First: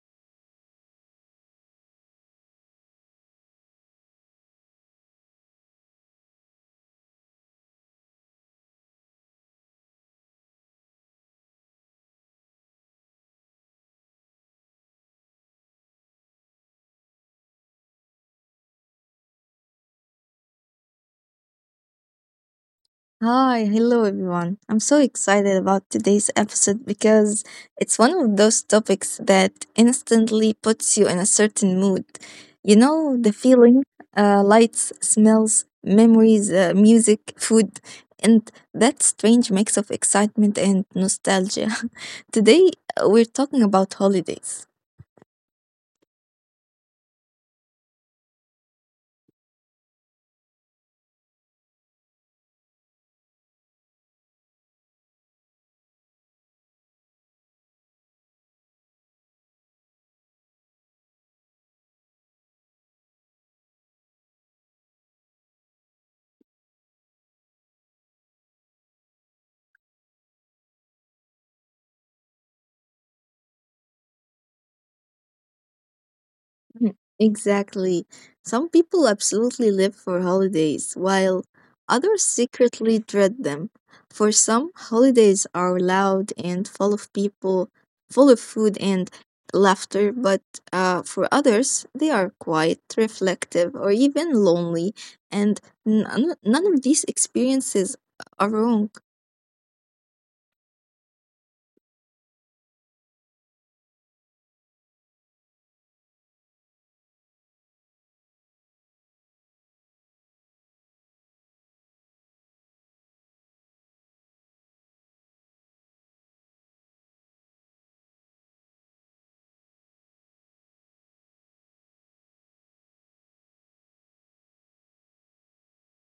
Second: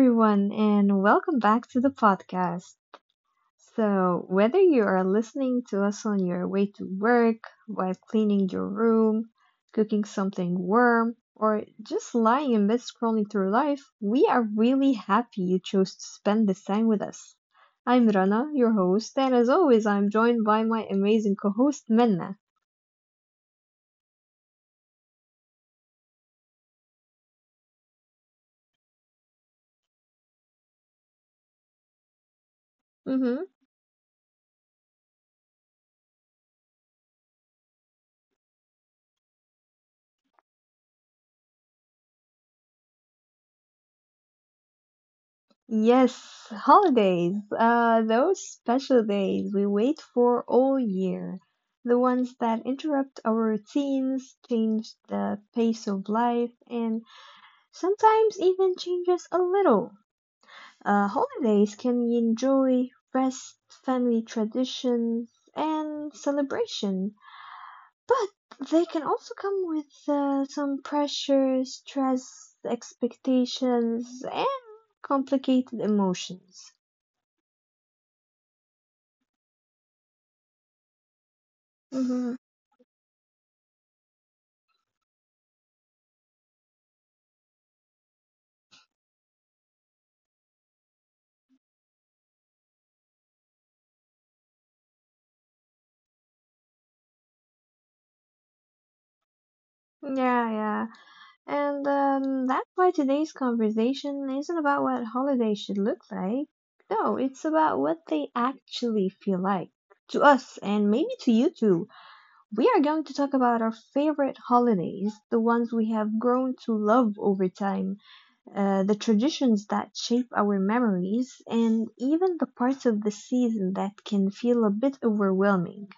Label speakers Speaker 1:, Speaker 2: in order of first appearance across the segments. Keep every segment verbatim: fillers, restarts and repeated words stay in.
Speaker 1: everyone, and welcome back to the podcast. So, whether you are listening to us on your way to work, while cleaning your room, cooking something warm, or just lying in bed scrolling through life, we are really happy you chose to spend this time with us. I'm Rana, your host, and as always, I'm joined by my amazing co host, Minna.
Speaker 2: Hi, hello everyone. I'm so excited about today's episode because it's one of those topics that instantly puts you in a certain mood. You know, the feeling uh, lights, smells, memories, uh, music, food, and that strange mix of excitement and nostalgia. Today, uh, we're talking about holidays.
Speaker 1: Yes, holidays. Uh, those special days we wait for all year. The ones that interrupt our routines, change the pace of life, and sometimes even change us a little. Uh, holidays can enjoy rest, family traditions, and celebration, but they can also come with uh, some pressure, stress, expectations, and complicated emotions.
Speaker 2: Mm, exactly. Some people absolutely live for holidays, while others
Speaker 1: Mm-hmm.
Speaker 2: secretly dread them. For some, holidays are loud and full of people, full of food and laughter, but uh, for others, they are quiet, reflective, or even lonely, and none, none of these experiences are wrong.
Speaker 1: Yeah, yeah. And um, that's why today's conversation isn't about what holidays should look like. No, it's about what they actually feel like. To us, and maybe to you too, we are going to talk about our favorite holidays, the ones we have grown to love over time, uh, the traditions that shape our memories, and even the parts of the season that can feel a bit overwhelming.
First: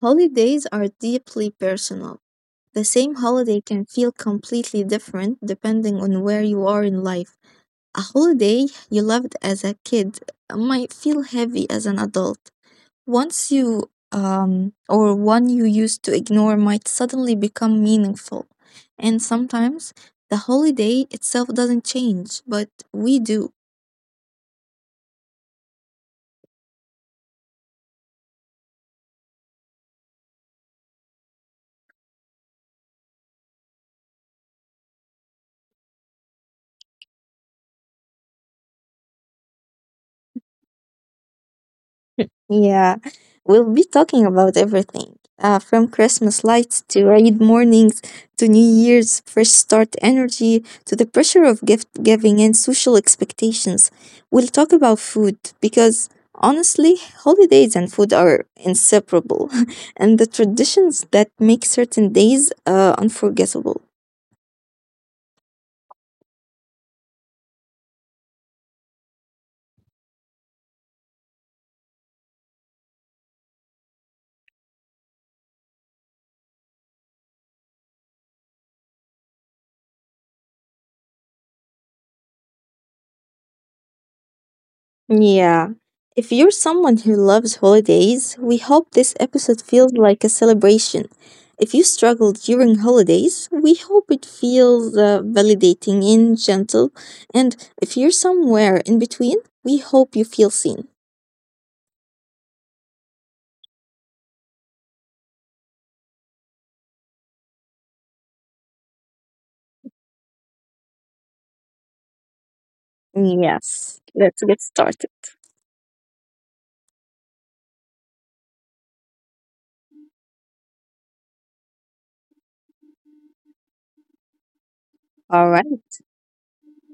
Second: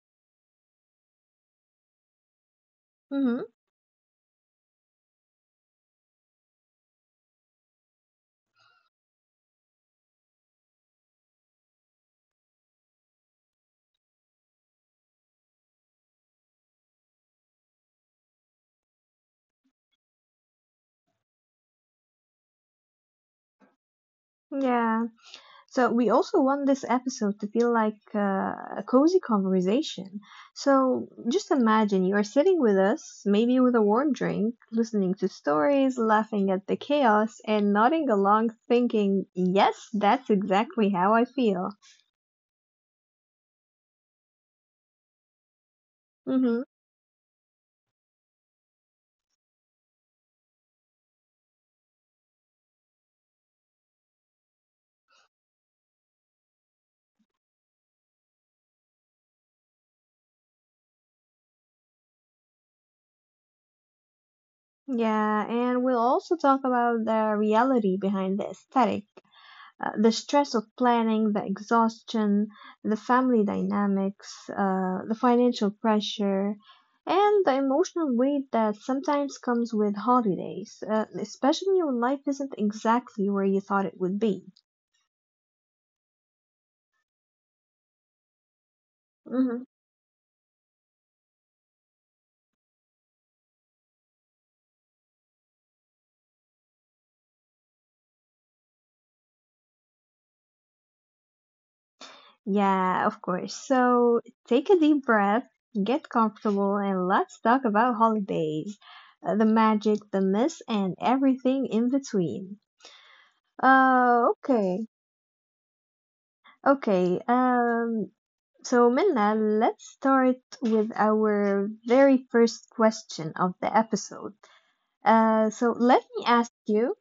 Speaker 2: Holidays are deeply personal. The same
Speaker 1: Mm-hmm.
Speaker 2: holiday can feel completely different depending on where you are in life. A holiday you loved as a kid might feel heavy as an adult. Once you um or one you used to ignore might suddenly become meaningful. And sometimes the holiday itself doesn't change, but we do.
Speaker 1: Yeah, so we also want this episode to feel like uh, a cozy conversation. So just imagine you are sitting with us, maybe with a warm drink, listening to stories, laughing at the chaos, and nodding along, thinking, "Yes, that's exactly how I feel."
Speaker 2: Yeah, we'll be talking about everything uh, from Christmas
Speaker 1: Mhm.
Speaker 2: lights to raid mornings, to New Year's fresh start energy, to the pressure of gift giving and social expectations. We'll talk about food because, honestly, holidays and food are inseparable, and the traditions that make certain days uh, unforgettable.
Speaker 1: Yeah, and we'll also talk about the reality behind the aesthetic, uh, the stress of planning, the exhaustion, the family dynamics, uh, the financial pressure, and the emotional weight that sometimes comes with holidays, uh, especially when life isn't exactly where you thought it would be.
Speaker 2: Yeah. If you're someone who loves holidays, we hope this episode
Speaker 1: Hmm.
Speaker 2: feels like a celebration. If you struggle during holidays, we hope it feels uh, validating and gentle. And if you're somewhere in between, we hope you feel seen.
Speaker 1: Yeah, of course. So take a deep breath, get comfortable, and let's talk about holidays. Uh, the magic, the miss, and everything in between.
Speaker 2: Yes,
Speaker 1: Uh,
Speaker 2: let's get
Speaker 1: okay.
Speaker 2: started.
Speaker 1: Okay, um, So, Minna, let's start with our very first question of the episode. Uh,
Speaker 2: All
Speaker 1: so,
Speaker 2: right.
Speaker 1: let me ask you,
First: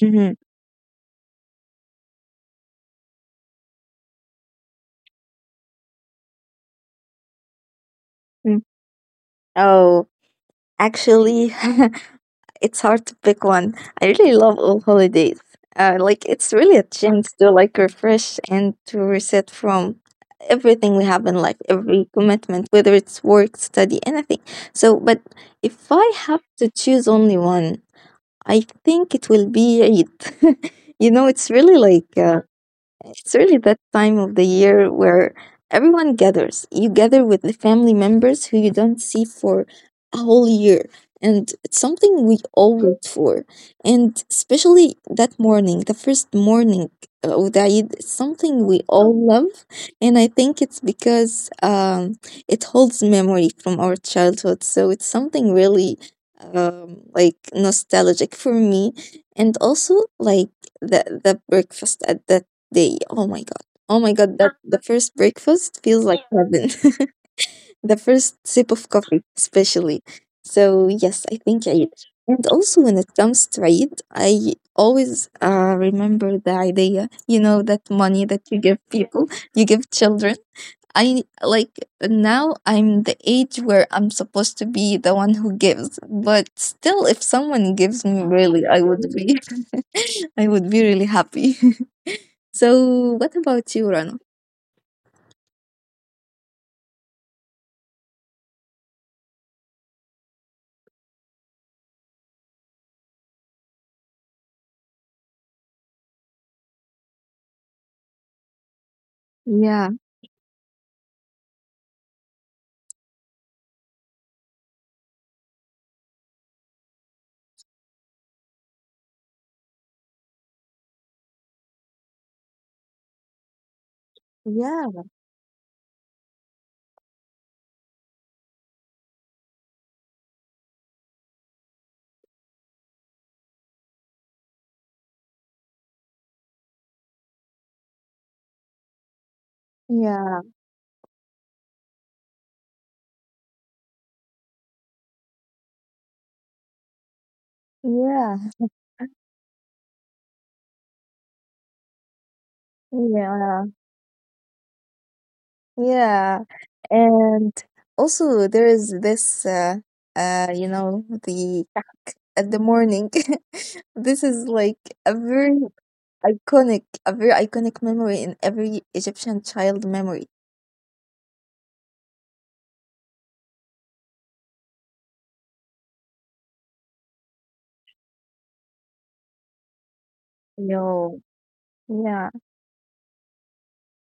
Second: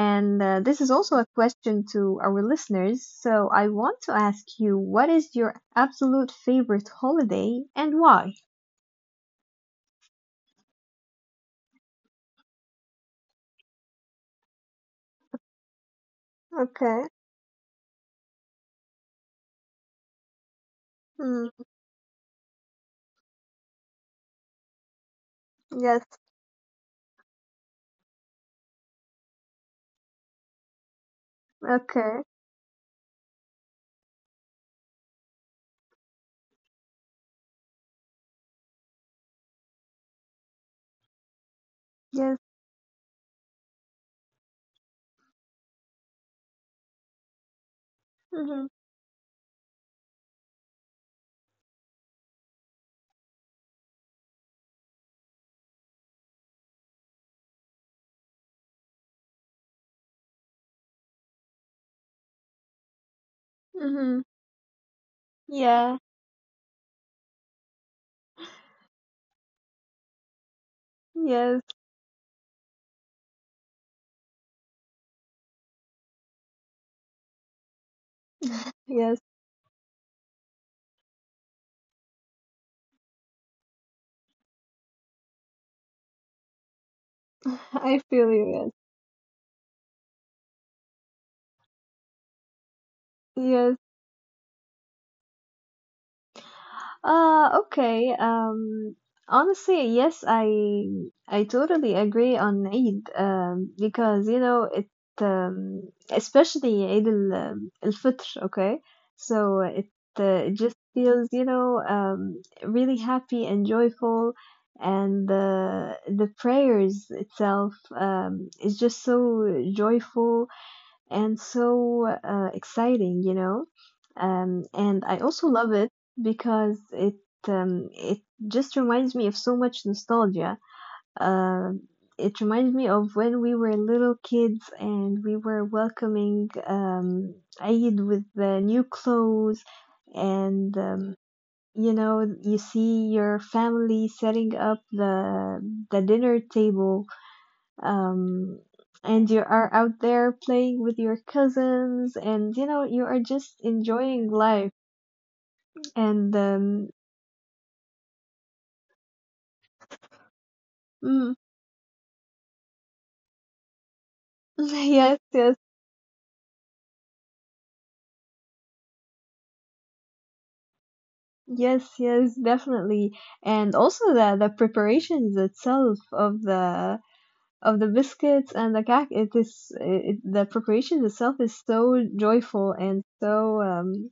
Speaker 2: Mhm.
Speaker 1: uh, this is also a question to our listeners. So, I want to ask you, what is your absolute favorite holiday and why?
Speaker 2: Mm. Oh, actually, it's hard to pick one. I really love all holidays. Uh, like, it's really a
Speaker 1: Okay.
Speaker 2: chance to, like, refresh and to reset from everything we have in life,
Speaker 1: Mm,
Speaker 2: every commitment, whether it's work, study, anything. So, but if I
Speaker 1: yes.
Speaker 2: have to choose only one, I think it will be Eid. You know, it's really like,
Speaker 1: Okay.
Speaker 2: uh, it's really that time of the year where everyone gathers. You gather with the family members who you don't see for a whole year. And it's something we
Speaker 1: Yes.
Speaker 2: all wait for. And especially that morning, the first morning uh, of the Eid, it's
Speaker 1: Mm-hmm.
Speaker 2: something we all love. And I think it's because, um, it holds memory from our childhood. So it's something really, um, like, nostalgic for me. And also, like, the the breakfast at the— they, oh my god. Oh my
Speaker 1: Mm-hmm.
Speaker 2: god, that the first breakfast
Speaker 1: Yeah.
Speaker 2: feels like heaven. The first sip of coffee, especially. So yes, I
Speaker 1: Yes.
Speaker 2: think Eid. And also, when it comes to Eid, I always uh, remember the idea, you know, that money that you give
Speaker 1: Yes.
Speaker 2: people, you give children. I, like, now I'm the age where I'm supposed to be the one who gives, but still, if someone gives
Speaker 1: I
Speaker 2: me,
Speaker 1: feel
Speaker 2: really, I
Speaker 1: you.
Speaker 2: would be, I would be really happy. So, what about
Speaker 1: Yes.
Speaker 2: you, Rana?
Speaker 1: Uh, okay. Um, Honestly, yes, I I totally agree on Eid. Um, because you know it. Um, Especially Eid al um, al Fitr. Okay, so
Speaker 2: Yeah,
Speaker 1: it uh, it just feels you know um really happy and joyful, and the the prayers itself um is just so joyful and so uh, exciting, you know. Um,
Speaker 2: yeah,
Speaker 1: and I also love it because it um, it just reminds me of so much nostalgia. Um it reminds me of when we were little kids and we were welcoming um, Eid with the new clothes,
Speaker 2: yeah,
Speaker 1: and um, you know you see your family setting up the the dinner table,
Speaker 2: yeah,
Speaker 1: um, and you are out there playing with your cousins, and you know you are
Speaker 2: yeah,
Speaker 1: just enjoying life.
Speaker 2: yeah.
Speaker 1: And um,
Speaker 2: And also, there is this, uh, uh, you know,
Speaker 1: mm,
Speaker 2: the kak at the morning. This is like a
Speaker 1: yes,
Speaker 2: very
Speaker 1: yes,
Speaker 2: iconic, a very iconic memory in every Egyptian child memory.
Speaker 1: yes, yes, definitely. And also the the preparations itself of the of the biscuits and the cake, it is it, the preparations
Speaker 2: No.
Speaker 1: itself is so
Speaker 2: Yeah,
Speaker 1: joyful and so um,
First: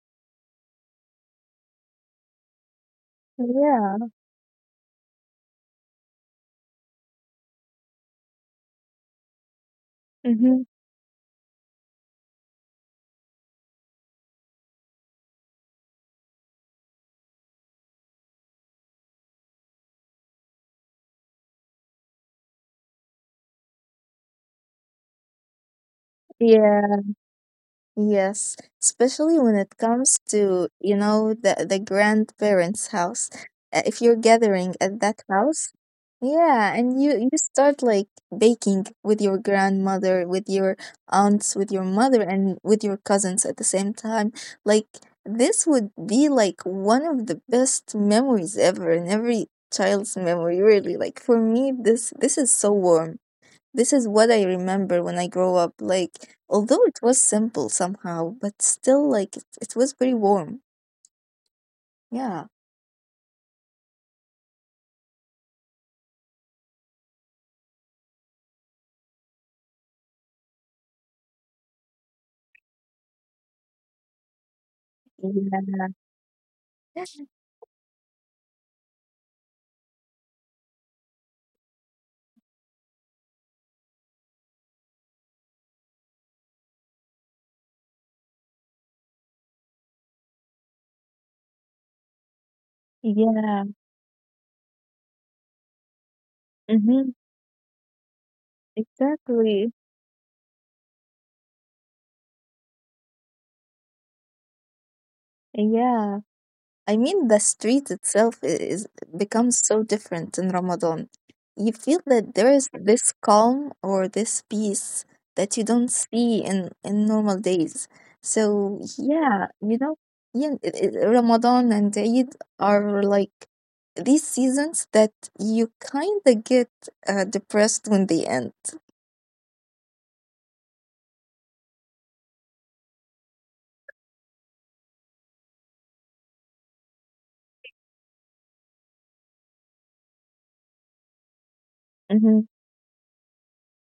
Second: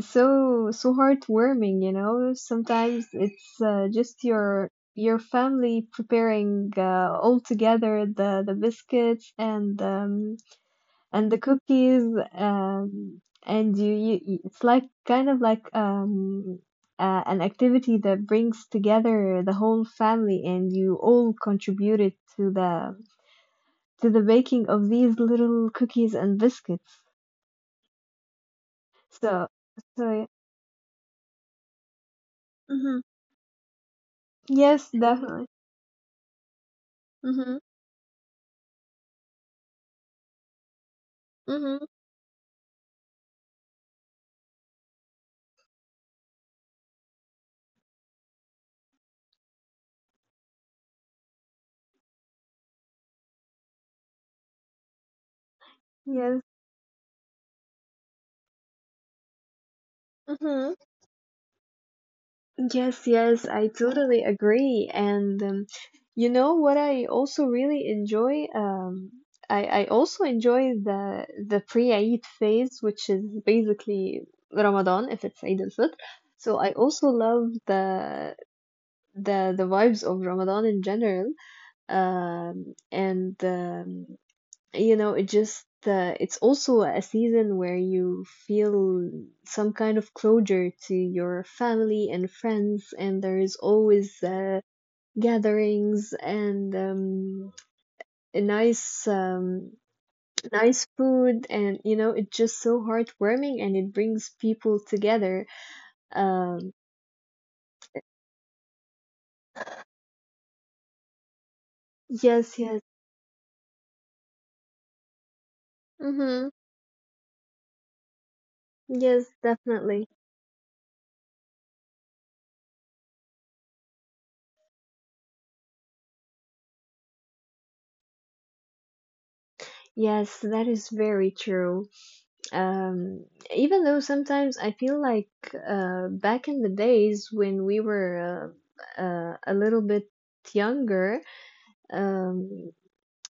Speaker 1: so so heartwarming, you know, sometimes it's uh,
Speaker 2: yeah.
Speaker 1: just your your family preparing uh, all together the the biscuits and um
Speaker 2: Mm-hmm.
Speaker 1: and the cookies, um and you, you you- it's like kind of like um uh, an activity that brings together the whole family and you all contributed to the to the baking of these little cookies and biscuits.
Speaker 2: Yeah. Yes, especially
Speaker 1: so
Speaker 2: when it comes
Speaker 1: so
Speaker 2: to, you know, the the
Speaker 1: yeah.
Speaker 2: grandparents'
Speaker 1: hmm
Speaker 2: house. Uh, If you're gathering
Speaker 1: Yes,
Speaker 2: at that
Speaker 1: definitely.
Speaker 2: house, yeah, and you you
Speaker 1: Hmm.
Speaker 2: start, like, baking with your grandmother, with your aunts, with your
Speaker 1: Hmm.
Speaker 2: mother, and with your cousins at the same time. Like, this would be like one of the best memories ever in every child's memory, really. Like, for me, this this is so warm. This is what I remember when I
Speaker 1: Yes.
Speaker 2: grow up. Like, although it was simple somehow, but still, like, it, it
Speaker 1: Hmm.
Speaker 2: was very warm.
Speaker 1: Yes,
Speaker 2: Yeah.
Speaker 1: yes, I totally agree. And um, you know what I also really enjoy? Um, I, I also enjoy the the pre-Eid phase, which is basically Ramadan if it's Eid al-Fitr.
Speaker 2: Yeah.
Speaker 1: So I also love the the the vibes of Ramadan in general. Um, and um, You know, it just uh, it's also a season where you feel some kind of closure to your family and friends, and there's
Speaker 2: Yeah.
Speaker 1: always uh, gatherings and
Speaker 2: Mm-hmm.
Speaker 1: um, a nice
Speaker 2: Exactly.
Speaker 1: um, nice food, and you know it's just so heartwarming and it brings people together.
Speaker 2: Yeah. I
Speaker 1: um,
Speaker 2: mean, the street itself is— becomes so different in Ramadan. You feel that there is this
Speaker 1: yes, yes.
Speaker 2: calm or this peace that you don't see in in
Speaker 1: Mm-hmm.
Speaker 2: normal days. So yeah, you know,
Speaker 1: Yes,
Speaker 2: yeah,
Speaker 1: definitely.
Speaker 2: it- it- Ramadan and Eid are like these seasons that you kind of get uh, depressed when they end.
Speaker 1: Yes, that is very true. Um, Even though sometimes I feel like uh, back in the days when we were uh, uh, a little bit younger,
Speaker 2: Hmm.
Speaker 1: um,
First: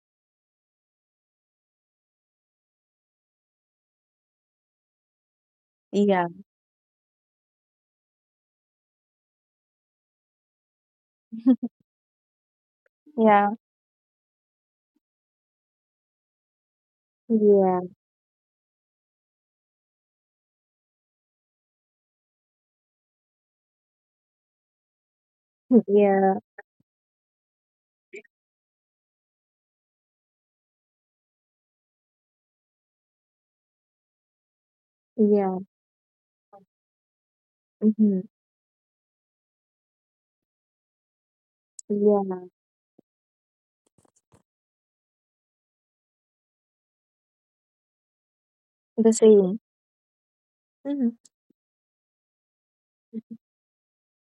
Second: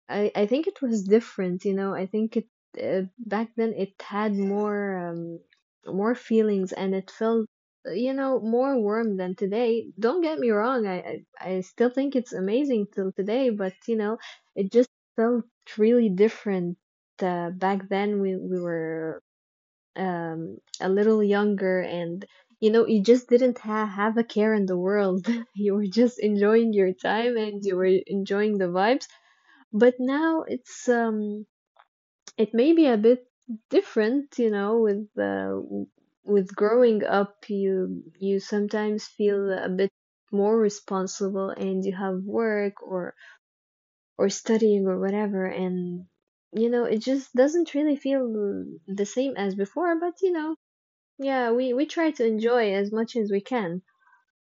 Speaker 1: I, I think it was different, you know. I think it uh, back then it had more um, more
Speaker 2: Yeah,
Speaker 1: feelings, and it felt, you know, more warm than today. Don't get me wrong, I, I, I still think it's amazing till today,
Speaker 2: yeah,
Speaker 1: but you know, it just felt really different. Uh, back
Speaker 2: yeah,
Speaker 1: then we, we were um a little younger, and you know you just didn't ha- have a care in the world. You were just
Speaker 2: yeah,
Speaker 1: enjoying your time and you were enjoying the vibes, but now it's um it may be a bit different, you know, with uh,
Speaker 2: yeah.
Speaker 1: w- with growing up you
Speaker 2: Hmm.
Speaker 1: you sometimes feel a bit more responsible and you have
Speaker 2: Yeah,
Speaker 1: work or or studying or whatever, and you know it just doesn't really feel the
Speaker 2: the
Speaker 1: same as
Speaker 2: same.
Speaker 1: before, but you know,
Speaker 2: Hmm.
Speaker 1: yeah, we we try to enjoy as much as we can.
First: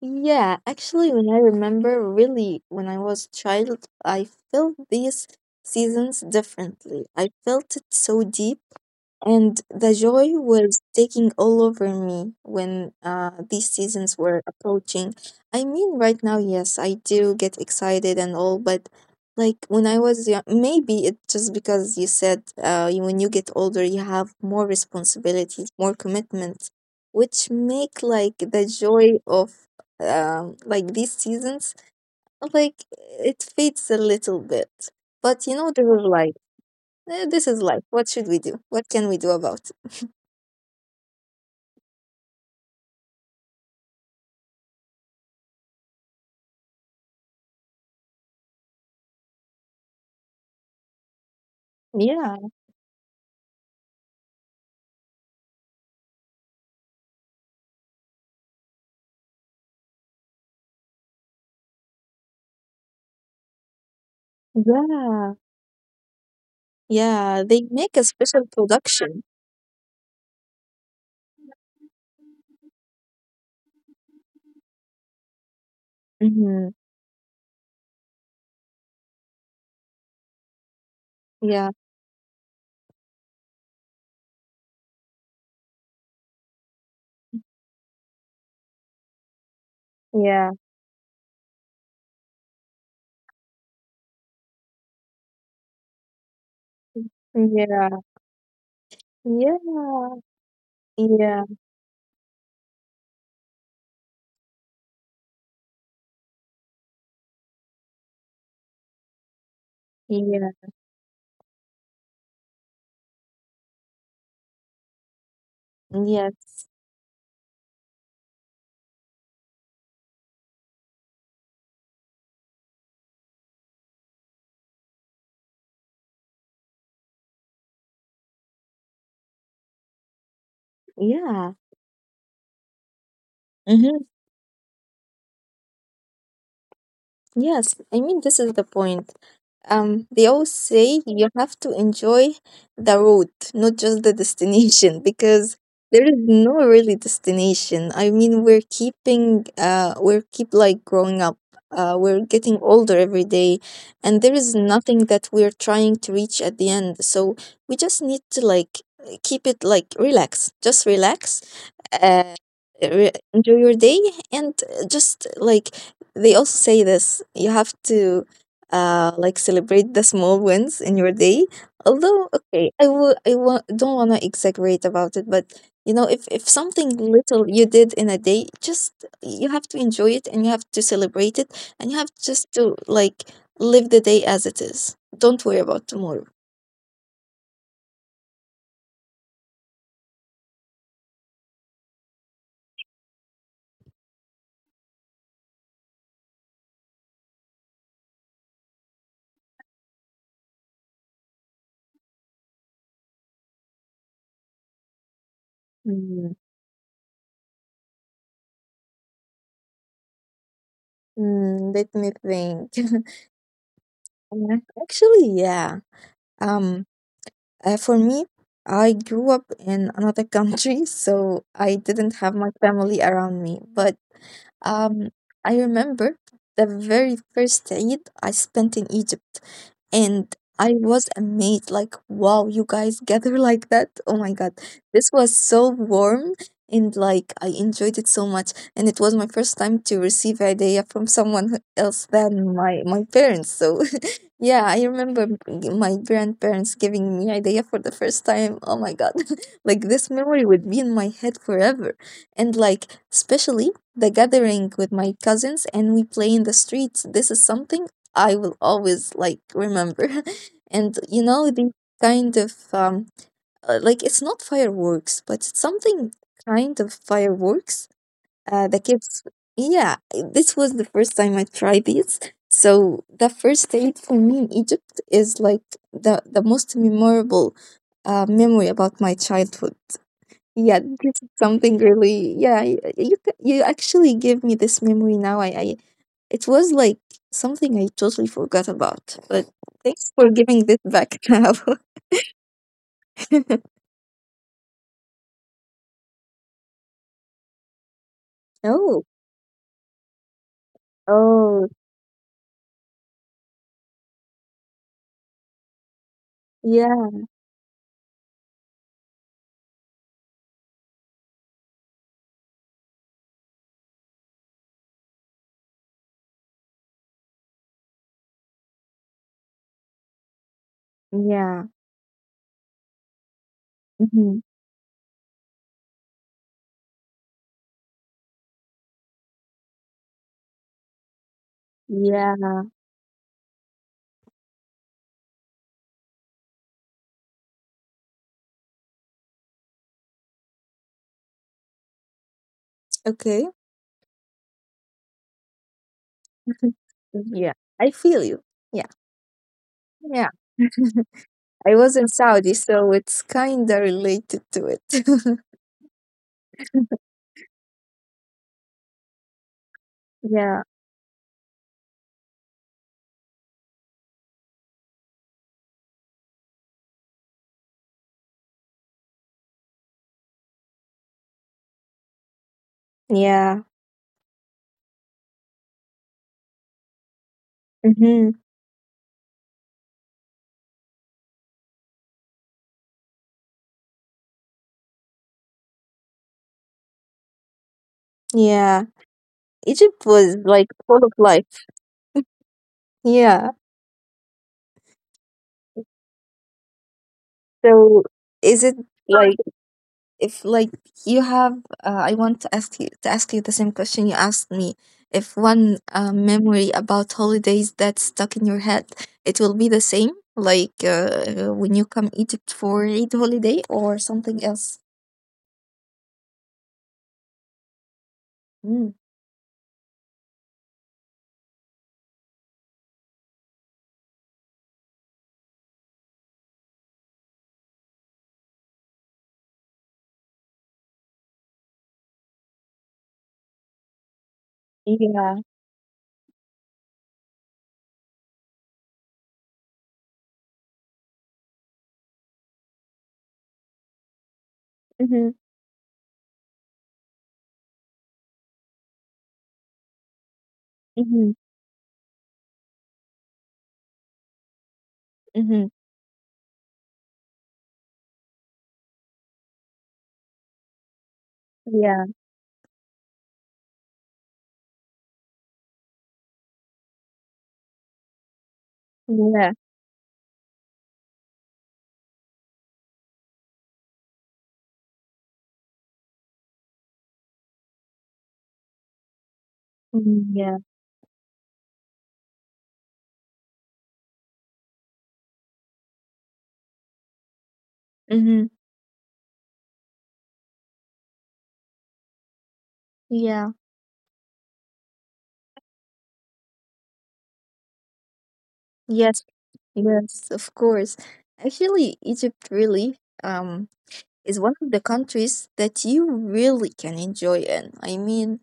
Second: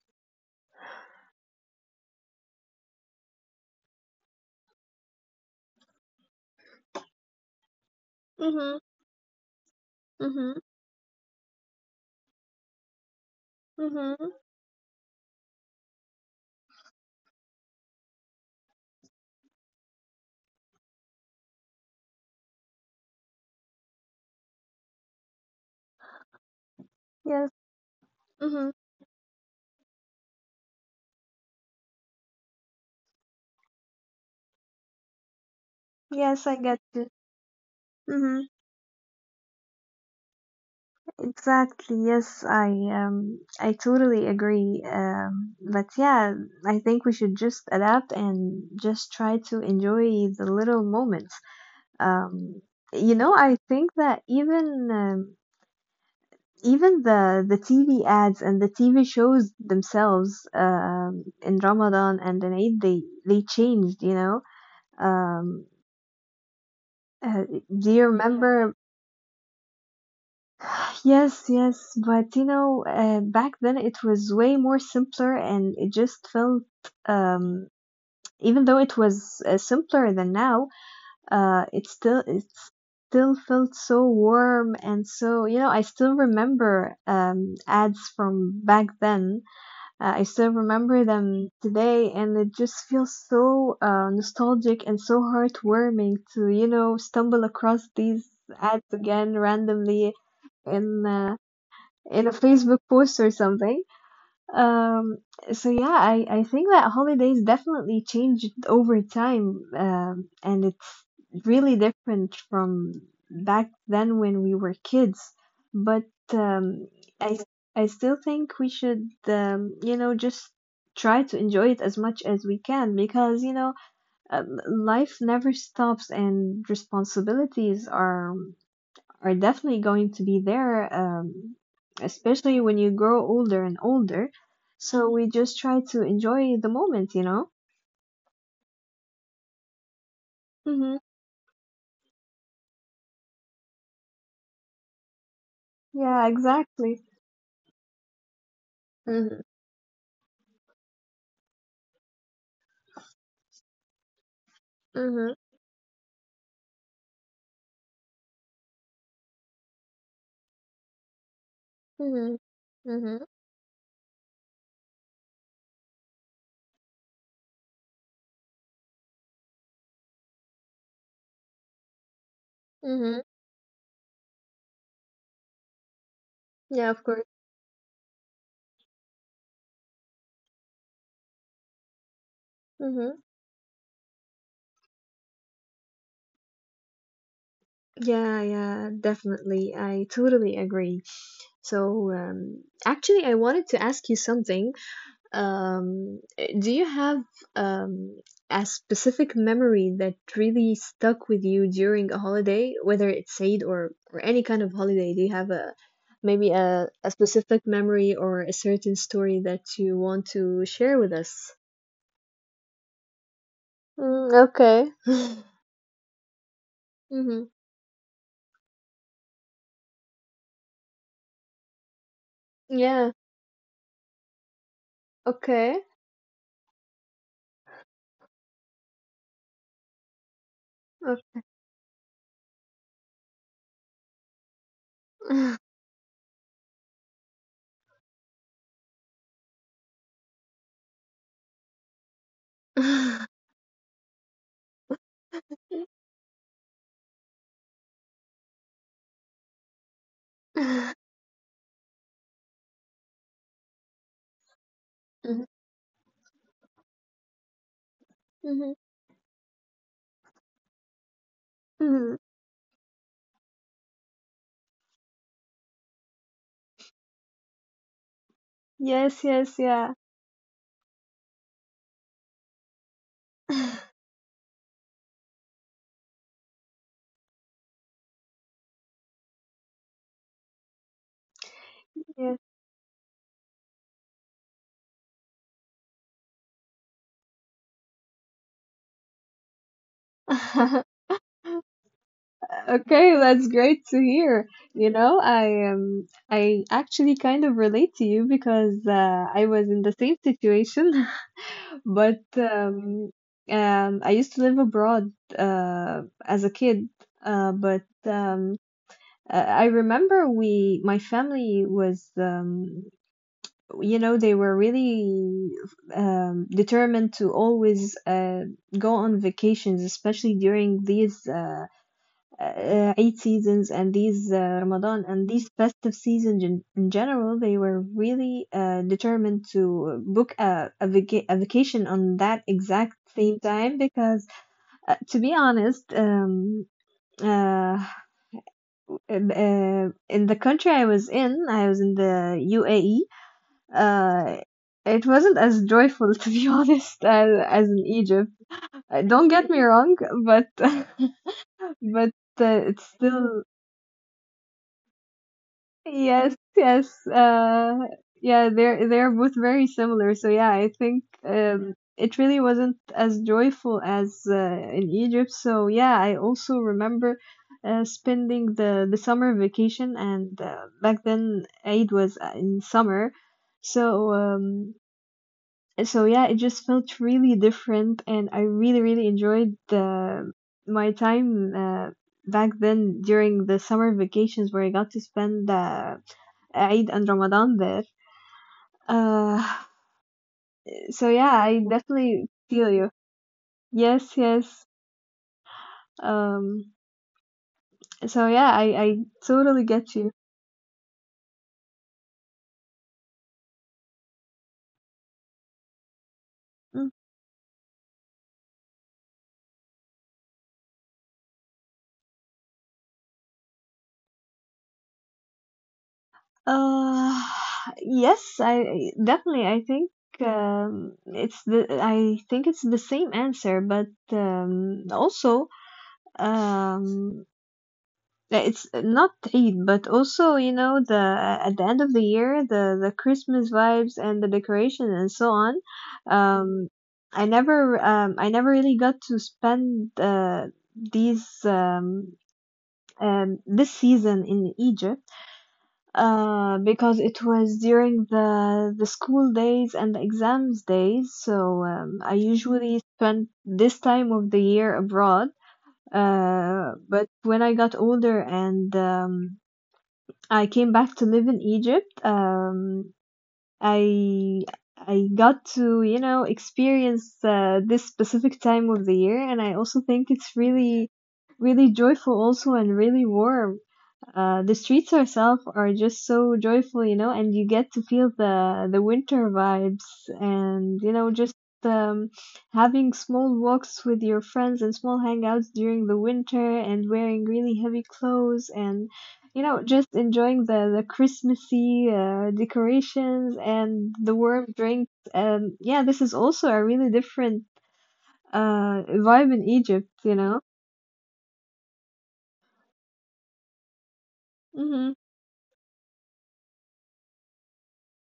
Speaker 2: Yeah, actually, when I remember, really, when I was a child, I felt these seasons differently. I felt it so deep,
Speaker 1: Mhm.
Speaker 2: and the joy
Speaker 1: Mhm.
Speaker 2: was taking all over me when, uh, these seasons
Speaker 1: Mhm.
Speaker 2: were approaching. I mean, right now, yes, I do get excited and all, but, like, when I was young, maybe it's just because you said, uh, you- when you get older, you have more responsibilities, more commitments, which
Speaker 1: Yes.
Speaker 2: make, like, the
Speaker 1: Mhm.
Speaker 2: joy of, um, like, these seasons, like, it fades a little bit. But, you know, this is life.
Speaker 1: Yes, I get you.
Speaker 2: Eh, this is life. What should we
Speaker 1: Mhm.
Speaker 2: do? What can we do about?
Speaker 1: Exactly. Yes, I um I totally agree. Um, but yeah, I think we should just adapt and just try to enjoy the little moments.
Speaker 2: Yeah,
Speaker 1: Um, you know, I think that even um, even the the T V ads and the T V shows themselves um in Ramadan and in Eid they they changed, you know.
Speaker 2: yeah,
Speaker 1: Um,
Speaker 2: yeah.
Speaker 1: uh,
Speaker 2: They make
Speaker 1: do
Speaker 2: a
Speaker 1: you
Speaker 2: special
Speaker 1: remember?
Speaker 2: production.
Speaker 1: Yes, yes, but you know, uh, back then it was way more simpler and it just
Speaker 2: Mm-hmm.
Speaker 1: felt, um, even though it was uh, simpler than now,
Speaker 2: Yeah,
Speaker 1: uh, it still it still felt so warm, and so, you know, I still remember um ads from back then. Uh, I
Speaker 2: yeah,
Speaker 1: still remember them today, and it just feels so uh, nostalgic and so heartwarming to, you know, stumble
Speaker 2: yeah,
Speaker 1: across these ads again
Speaker 2: yeah,
Speaker 1: randomly in
Speaker 2: yeah,
Speaker 1: uh, in a Facebook post or something. Um, so yeah, I, I think that holidays definitely changed over time, um,
Speaker 2: yeah,
Speaker 1: and it's really different from back then when we were kids. But
Speaker 2: yes,
Speaker 1: um, I I still think we should, um, you know, just try to enjoy it as much as we can because you know, um, life never stops and responsibilities are are definitely going to be there,
Speaker 2: yeah.
Speaker 1: um, especially when you grow older and
Speaker 2: Mm-hmm.
Speaker 1: older. So we just try to enjoy the moment, you know?
Speaker 2: Yes, I mean, this is the point. Um, they always say
Speaker 1: Mm-hmm.
Speaker 2: you have to enjoy the road, not just the destination, because there is
Speaker 1: Yeah,
Speaker 2: no really
Speaker 1: exactly.
Speaker 2: destination. I mean, we're keeping,
Speaker 1: Mm-hmm.
Speaker 2: uh, we're keep, like, growing up. Uh, we're getting older every day, and there is nothing that
Speaker 1: Mm-hmm.
Speaker 2: we're trying to reach at the end. So we just need to, like, keep it, like, relax, just relax, uh,
Speaker 1: Mm-hmm.
Speaker 2: re-
Speaker 1: Mm-hmm.
Speaker 2: enjoy your day, and uh, just, like, they also say this, you have to, uh, like, celebrate the small wins in your day. Although, okay, I I will. I
Speaker 1: Mm-hmm.
Speaker 2: w- I w- don't want to exaggerate about it, but you know, if, if something
Speaker 1: Yeah, of course.
Speaker 2: little you did in a day, just, you have to enjoy it, and you have to celebrate it, and you have just to, like,
Speaker 1: Mm-hmm.
Speaker 2: live the day as it is. Don't worry about tomorrow.
Speaker 1: Yeah, yeah, definitely. I totally agree. So, um, actually, I wanted to ask you something. Um, do you have um, a specific memory that really stuck with you during a holiday, whether it's Eid or or any kind of holiday? Do you have a
Speaker 2: Mm,
Speaker 1: maybe a, a specific memory or a certain story that you want to share with us?
Speaker 2: mm, let me think.
Speaker 1: Mm,
Speaker 2: Uh,
Speaker 1: okay.
Speaker 2: Actually, yeah. Um,
Speaker 1: Hmm.
Speaker 2: Uh, for me, I grew up in another country, so I didn't have my family
Speaker 1: Yeah.
Speaker 2: around me. But, um, I
Speaker 1: Okay.
Speaker 2: remember the very first Eid I spent in Egypt, and I was
Speaker 1: Okay.
Speaker 2: amazed, like, wow, you guys gather like that? Oh my God, this was so warm. And, like, I enjoyed it so much, and it was my first time to receive a idea from someone else than my my parents. So, yeah, I remember g- my grandparents giving me idea for the first time. Oh my god. Like, this memory would be in my head forever. And, like, especially the gathering with my
Speaker 1: Mhm,
Speaker 2: cousins, and we play in the streets. This is something I will
Speaker 1: mhm,
Speaker 2: always, like, remember. And, you know, the kind
Speaker 1: mhm.
Speaker 2: of, um uh, like, it's not fireworks, but it's something kind of fireworks, uh, the kids,
Speaker 1: Yes, yes,
Speaker 2: yeah,
Speaker 1: yeah.
Speaker 2: this was the first time I tried these. So the first date for me in Egypt is, like, the the most memorable uh, memory about my childhood. Yeah, this is something really—
Speaker 1: Yes.
Speaker 2: yeah, y- you c- you actually give me this memory now. I, I It was, like, something I totally forgot about. But thanks for giving this back now.
Speaker 1: Okay, that's great to hear. You know, I um I actually kind of relate to you
Speaker 2: Oh,
Speaker 1: because uh, I was in the same situation,
Speaker 2: oh,
Speaker 1: but um um I used to live abroad uh as a kid,
Speaker 2: yeah,
Speaker 1: uh but um uh, I remember we my family was um you know they were really um determined to always uh go on vacations, especially during these
Speaker 2: yeah.
Speaker 1: uh uh, Eid seasons and
Speaker 2: Hmm.
Speaker 1: these uh, Ramadan and these festive seasons in, in general, they were really uh, determined to book a, a, vaca- a vacation on
Speaker 2: Yeah.
Speaker 1: that exact same time because, uh, to be honest, um, uh, um, uh, in the country I was in, I was in the U A E.
Speaker 2: Okay.
Speaker 1: Uh, it wasn't as joyful, to be honest,
Speaker 2: Yeah,
Speaker 1: as,
Speaker 2: I
Speaker 1: as in
Speaker 2: feel you.
Speaker 1: Egypt.
Speaker 2: Yeah,
Speaker 1: Uh, Don't get me wrong,
Speaker 2: yeah.
Speaker 1: but
Speaker 2: I was in
Speaker 1: but
Speaker 2: Saudi,
Speaker 1: uh,
Speaker 2: so
Speaker 1: it's
Speaker 2: it's kind
Speaker 1: still—
Speaker 2: of related to it.
Speaker 1: Yes, yes. Uh, yeah, they're they're both very similar. So
Speaker 2: Yeah,
Speaker 1: yeah, I think um, it really wasn't as joyful as uh, in Egypt. So yeah, I also remember uh, spending the the summer vacation, and uh, back then Eid was uh, in summer.
Speaker 2: yeah.
Speaker 1: So um, so yeah, it just felt really different,
Speaker 2: Hmm.
Speaker 1: and I really really enjoyed the my time uh, back then during the summer vacations where I got to spend uh, Eid and Ramadan there.
Speaker 2: Yeah.
Speaker 1: Uh,
Speaker 2: Egypt was like
Speaker 1: so
Speaker 2: full of
Speaker 1: yeah,
Speaker 2: life.
Speaker 1: I definitely feel you.
Speaker 2: Yeah.
Speaker 1: Yes, yes. Um,
Speaker 2: So,
Speaker 1: so yeah, I
Speaker 2: is it,
Speaker 1: I
Speaker 2: like,
Speaker 1: totally get you.
Speaker 2: if, like, you have, uh, i want to ask you to ask you the same question you asked me. If one uh, memory
Speaker 1: Mm.
Speaker 2: about holidays that's stuck in your head, it will be the same? Like, uh, when you come Egypt for Eid holiday, or something else?
Speaker 1: Uh, yes, I I-
Speaker 2: Mm.
Speaker 1: definitely, I think um it's the— I think it's the same answer, but um also um it's not Eid, but also you know the at the end of the year the the Christmas vibes and the decoration and so
Speaker 2: Yeah.
Speaker 1: on. Um, I never um I never really got to spend uh these um um this season in Egypt
Speaker 2: Mm-hmm.
Speaker 1: uh because it was during the the school days and the exams days,
Speaker 2: Mm-hmm.
Speaker 1: so um, I usually spend this time of the year abroad.
Speaker 2: Mm-hmm.
Speaker 1: Uh, but when I got older and um, I came back to live in Egypt,
Speaker 2: Yeah,
Speaker 1: um, I I got to you know experience uh, this specific time of the year,
Speaker 2: yeah.
Speaker 1: and I also think it's really really joyful also and really warm. Uh, the streets herself are just so joyful, you know, and you get to feel the the winter vibes,
Speaker 2: Mm, yeah.
Speaker 1: and you know, just um, having small walks with your friends and small hangouts during the winter, and wearing really heavy
Speaker 2: Mm-hmm.
Speaker 1: clothes, and you know, just enjoying the the Christmassy uh,
Speaker 2: Yeah,
Speaker 1: decorations and the warm drinks. And yeah, this is also a really different uh
Speaker 2: yes,
Speaker 1: vibe in Egypt,
Speaker 2: yes,
Speaker 1: you
Speaker 2: of
Speaker 1: know.
Speaker 2: course. Actually, Egypt really um is one of the
Speaker 1: Mhm.
Speaker 2: countries that you really can enjoy in. I mean,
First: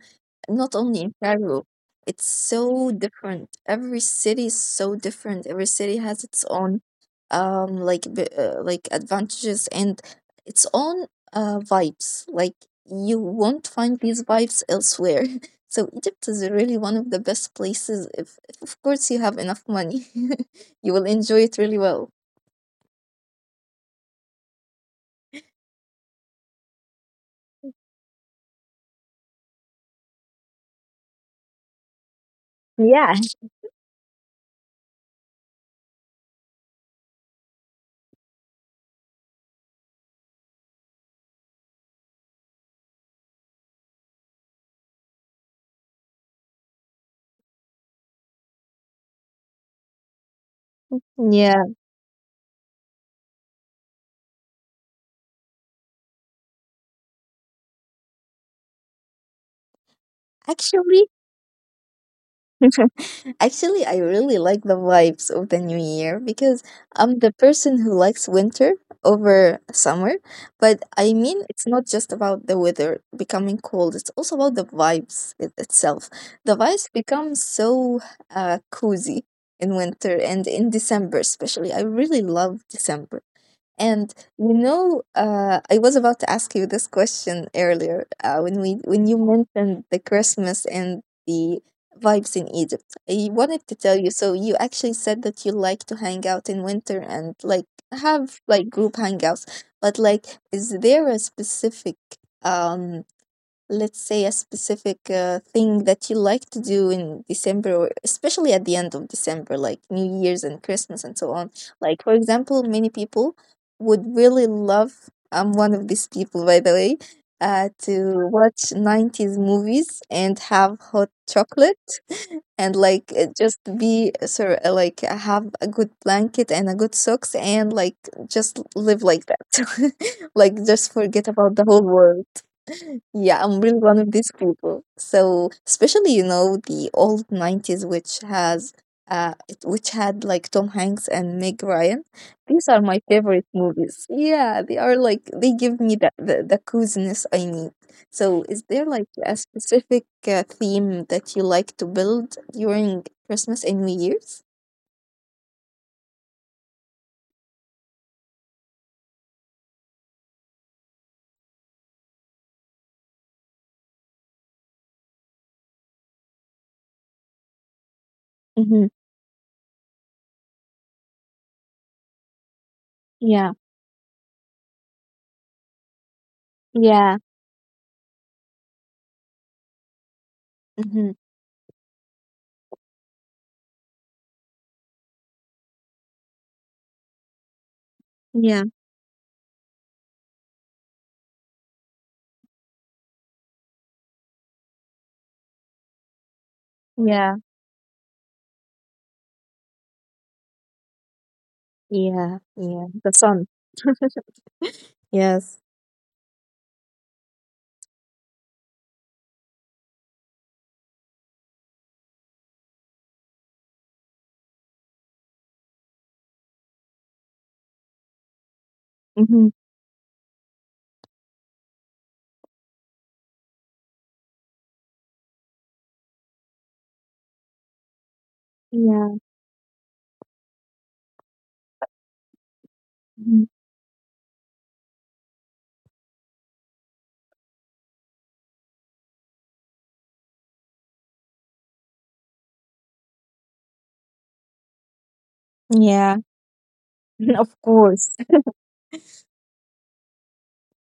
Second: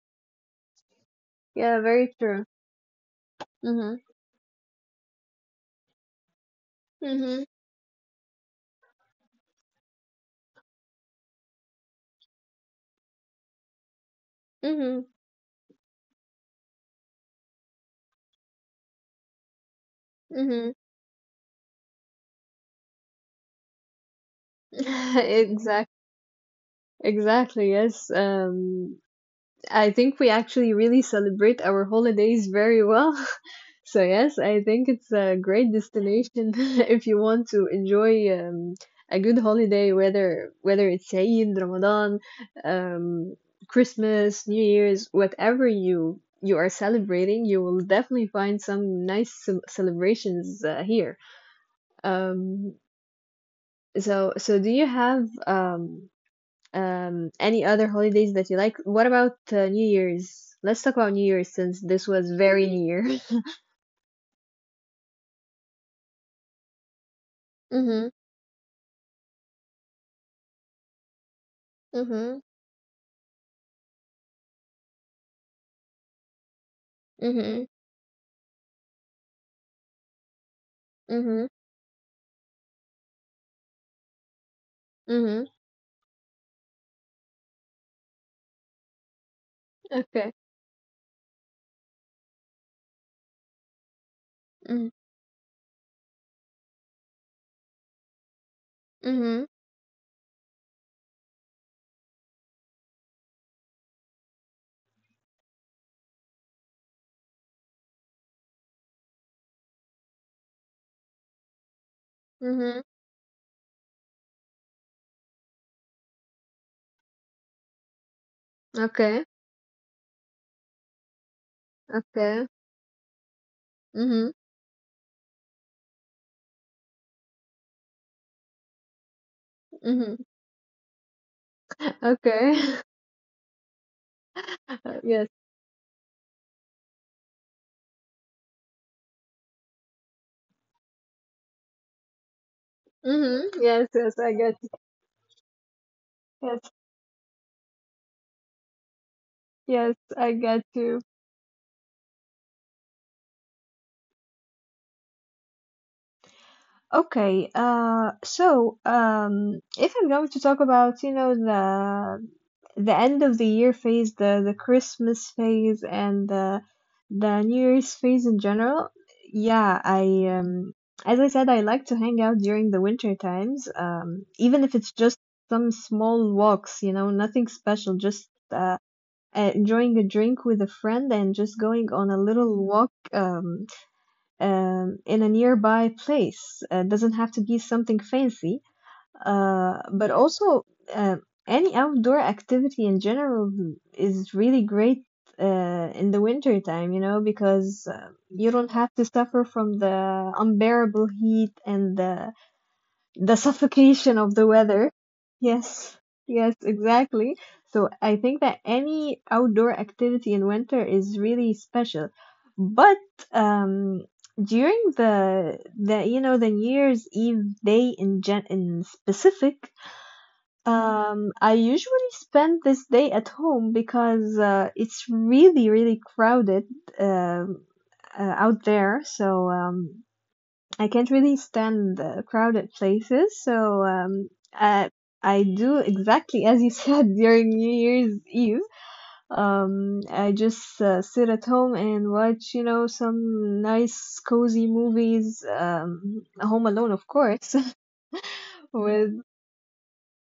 Speaker 2: not only in Cairo,
Speaker 1: Yeah, very
Speaker 2: it's
Speaker 1: true.
Speaker 2: so different. Every
Speaker 1: Mhm.
Speaker 2: city is so different. Every city has its own,
Speaker 1: Mhm.
Speaker 2: um like, b- uh, like advantages, and its own uh vibes. Like, you won't find these vibes
Speaker 1: Mhm.
Speaker 2: elsewhere. So Egypt is really one of the best places if, if of course, you have enough money.
Speaker 1: Hmm.
Speaker 2: You will enjoy it really well.
Speaker 1: Exact, exactly. Yes. Um, I think we actually really celebrate our holidays very well.
Speaker 2: Yeah.
Speaker 1: So yes, I think it's a great destination if you want to enjoy um, a good holiday, whether whether it's Eid, Ramadan, um, Christmas, New Year's, whatever you you are celebrating, you will definitely find some nice ce- celebrations uh, here.
Speaker 2: Yeah.
Speaker 1: Um, so so do you have um? Um, any other holidays that you like? What about uh, New Year's? Let's talk about
Speaker 2: Actually,
Speaker 1: New Year's since this was very near.
Speaker 2: actually, I really like the vibes of the new year, because I'm the person who
Speaker 1: Mhm.
Speaker 2: likes winter over summer. But I mean, it's not just
Speaker 1: Mhm.
Speaker 2: about the weather becoming cold, it's also about the vibes it itself. The vibes become
Speaker 1: Mhm.
Speaker 2: so, uh, cozy in winter, and in December,
Speaker 1: Mhm.
Speaker 2: especially. I really love December. And, you know,
Speaker 1: Mhm.
Speaker 2: uh, I was about to ask you this question earlier, uh, when we when you mentioned the
Speaker 1: Okay.
Speaker 2: Christmas and the vibes in Egypt. I wanted to tell you. So, you actually
Speaker 1: Mhm.
Speaker 2: said that you like to hang out in winter, and, like, have, like, group hangouts.
Speaker 1: Mhm.
Speaker 2: But like, is there a specific um let's say a specific uh, thing that you like to do in December, or especially at the end of December, like New Year's and Christmas and so on? Like, for example, many
Speaker 1: Mhm.
Speaker 2: people would really love, I'm one of these people by the way, uh, to watch
Speaker 1: Okay.
Speaker 2: nineties movies and have hot chocolate,
Speaker 1: Okay.
Speaker 2: and like, uh, just be
Speaker 1: Mhm.
Speaker 2: sort of like have a good blanket and a good socks, and like just live like that,
Speaker 1: Mhm.
Speaker 2: like just forget about the whole world.
Speaker 1: Okay.
Speaker 2: Yeah, I'm really one of these people.
Speaker 1: Uh, yes.
Speaker 2: So, especially you know the old nineties, which has uh, it- which had like Tom Hanks and Meg Ryan. These are my favorite
Speaker 1: Mhm. Yes.
Speaker 2: movies.
Speaker 1: Yes. I
Speaker 2: Yeah,
Speaker 1: get.
Speaker 2: they are like they give me that the, the
Speaker 1: Yes.
Speaker 2: coziness I need. So, is there like a
Speaker 1: Yes.
Speaker 2: specific uh,
Speaker 1: I get
Speaker 2: theme
Speaker 1: you.
Speaker 2: that you like to build during Christmas and New Year's?
Speaker 1: Okay, uh, so um, if I'm going to talk about, you know, the the end of the year phase, the the Christmas phase, and the the New Year's phase in
Speaker 2: Mm-hmm.
Speaker 1: general, yeah, I um, as I said, I like to hang out during the winter
Speaker 2: Yeah,
Speaker 1: times, um, even if it's just some small walks, you
Speaker 2: yeah,
Speaker 1: know, nothing special, just uh, uh, enjoying a drink with a
Speaker 2: mm-hmm.
Speaker 1: friend and just going on a little walk, um, um, in a nearby place. Uh, doesn't have to be something
Speaker 2: Yeah,
Speaker 1: fancy, uh, but also uh, any outdoor activity in general is really great uh, in the winter time, you
Speaker 2: yeah,
Speaker 1: know, because uh, you don't have to suffer from the unbearable heat and
Speaker 2: yeah,
Speaker 1: the
Speaker 2: yeah, the sun.
Speaker 1: the suffocation of the weather.
Speaker 2: Yes.
Speaker 1: Yes, yes, exactly. So I think that any outdoor activity in winter is really special. But um, during the the you know the New Year's Eve day in gen in
Speaker 2: Mhm.
Speaker 1: specific, um, I usually spend this day at home because uh, it's really really crowded, um, uh, out
Speaker 2: Yeah.
Speaker 1: there. So um, I can't really stand the crowded
Speaker 2: Mhm.
Speaker 1: places, so um, I I do exactly as you said during New Year's Eve. Um, I just uh, sit at home and watch, you know, some nice cozy movies.
Speaker 2: Yeah.
Speaker 1: Um, Home Alone,
Speaker 2: Of
Speaker 1: of course,
Speaker 2: course.
Speaker 1: with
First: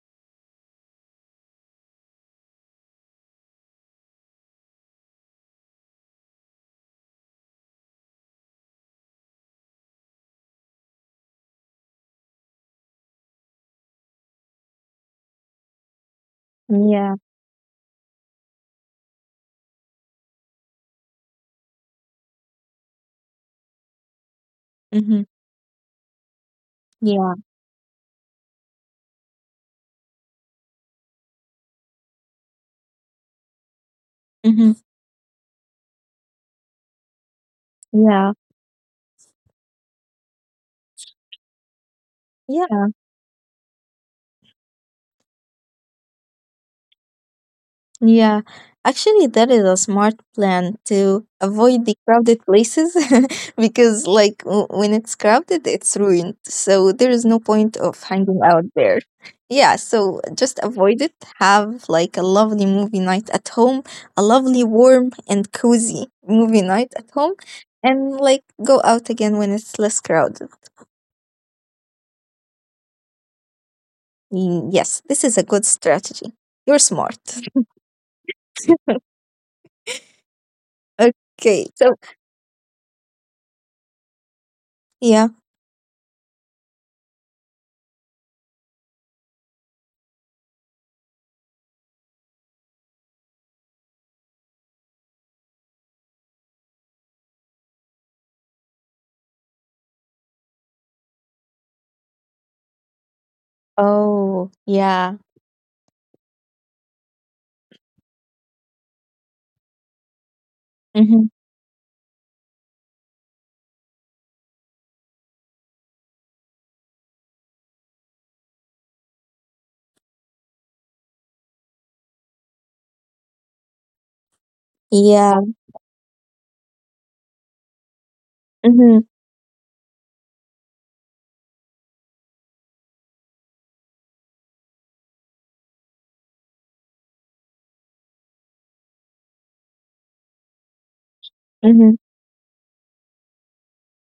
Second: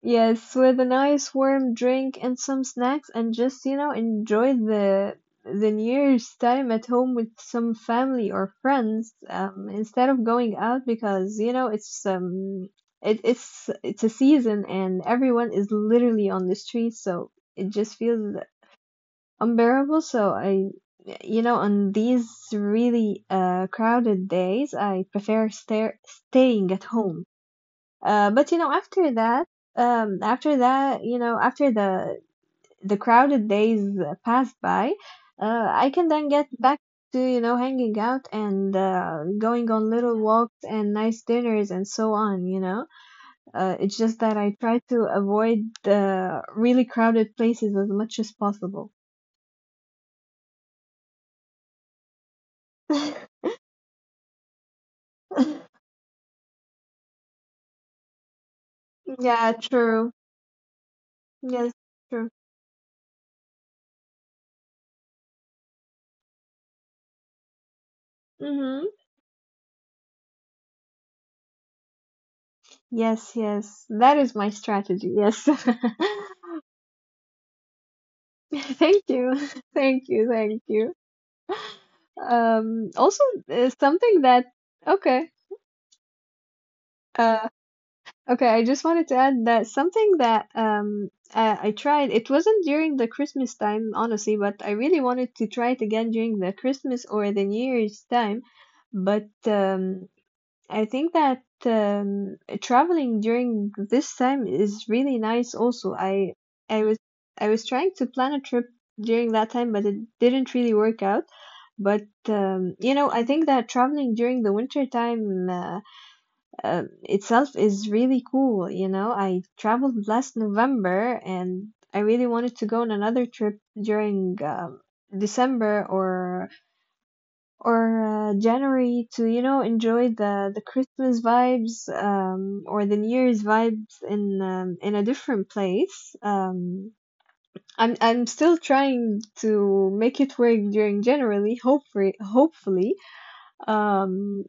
Speaker 1: Yes, with a nice warm drink and some snacks, and just, you know, enjoy the the New Year's time at home with some family or friends, um, instead of going out because, you know, it's um it, it's it's a season and everyone is literally on the street,
Speaker 2: Yeah.
Speaker 1: so it just feels unbearable. So I, you know, on these really uh crowded days, I
Speaker 2: Hmm.
Speaker 1: prefer stay staying at home.
Speaker 2: Yeah.
Speaker 1: Uh, but you know, after that, um, after that, you know, after the the crowded days pass
Speaker 2: Hmm.
Speaker 1: by, uh, I can then get back to, you know, hanging out
Speaker 2: Yeah.
Speaker 1: and uh, going on little walks and nice dinners and so on, you know.
Speaker 2: Yeah.
Speaker 1: Uh, it's just that I try to avoid the really crowded places as much as
Speaker 2: Yeah.
Speaker 1: possible.
Speaker 2: Actually, that is a smart plan to avoid the crowded places, because, like, w- when it's crowded, it's ruined. So there is no point of hanging out there.
Speaker 1: Yeah,
Speaker 2: Yeah.
Speaker 1: true.
Speaker 2: So just avoid it.
Speaker 1: Yes,
Speaker 2: Have like a
Speaker 1: true.
Speaker 2: lovely movie night at home, a lovely, warm, and cozy movie night at home, and like
Speaker 1: Mm-hmm.
Speaker 2: go out again when it's less crowded.
Speaker 1: Yes, yes. That is my
Speaker 2: Mm,
Speaker 1: strategy.
Speaker 2: yes,
Speaker 1: Yes.
Speaker 2: this is a good strategy. You're smart.
Speaker 1: Thank you. Thank you. Thank you.
Speaker 2: Okay, so
Speaker 1: Um, also, uh, something that, okay.
Speaker 2: yeah.
Speaker 1: Uh, okay, I just wanted to add that something that um I, I tried, it wasn't during the Christmas time, honestly, but I really wanted to try it again during the Christmas or the New Year's time. But um, I think that um, traveling during this time
Speaker 2: Oh,
Speaker 1: is really
Speaker 2: yeah.
Speaker 1: nice also. I I was I was trying to plan a trip during that time, but it didn't really work out.
Speaker 2: Mm-hmm.
Speaker 1: But um, you know, I think that traveling during the winter time uh, uh, itself is really cool. You know, I traveled last November, and I really wanted to go on another trip during um,
Speaker 2: Yeah.
Speaker 1: December or or uh, January
Speaker 2: Mm-hmm.
Speaker 1: to you know enjoy the the Christmas vibes um, or the New Year's vibes in um, in a different place. Um, I'm I'm still trying to make it work during January, hopefully,
Speaker 2: Mm-hmm.
Speaker 1: hopefully um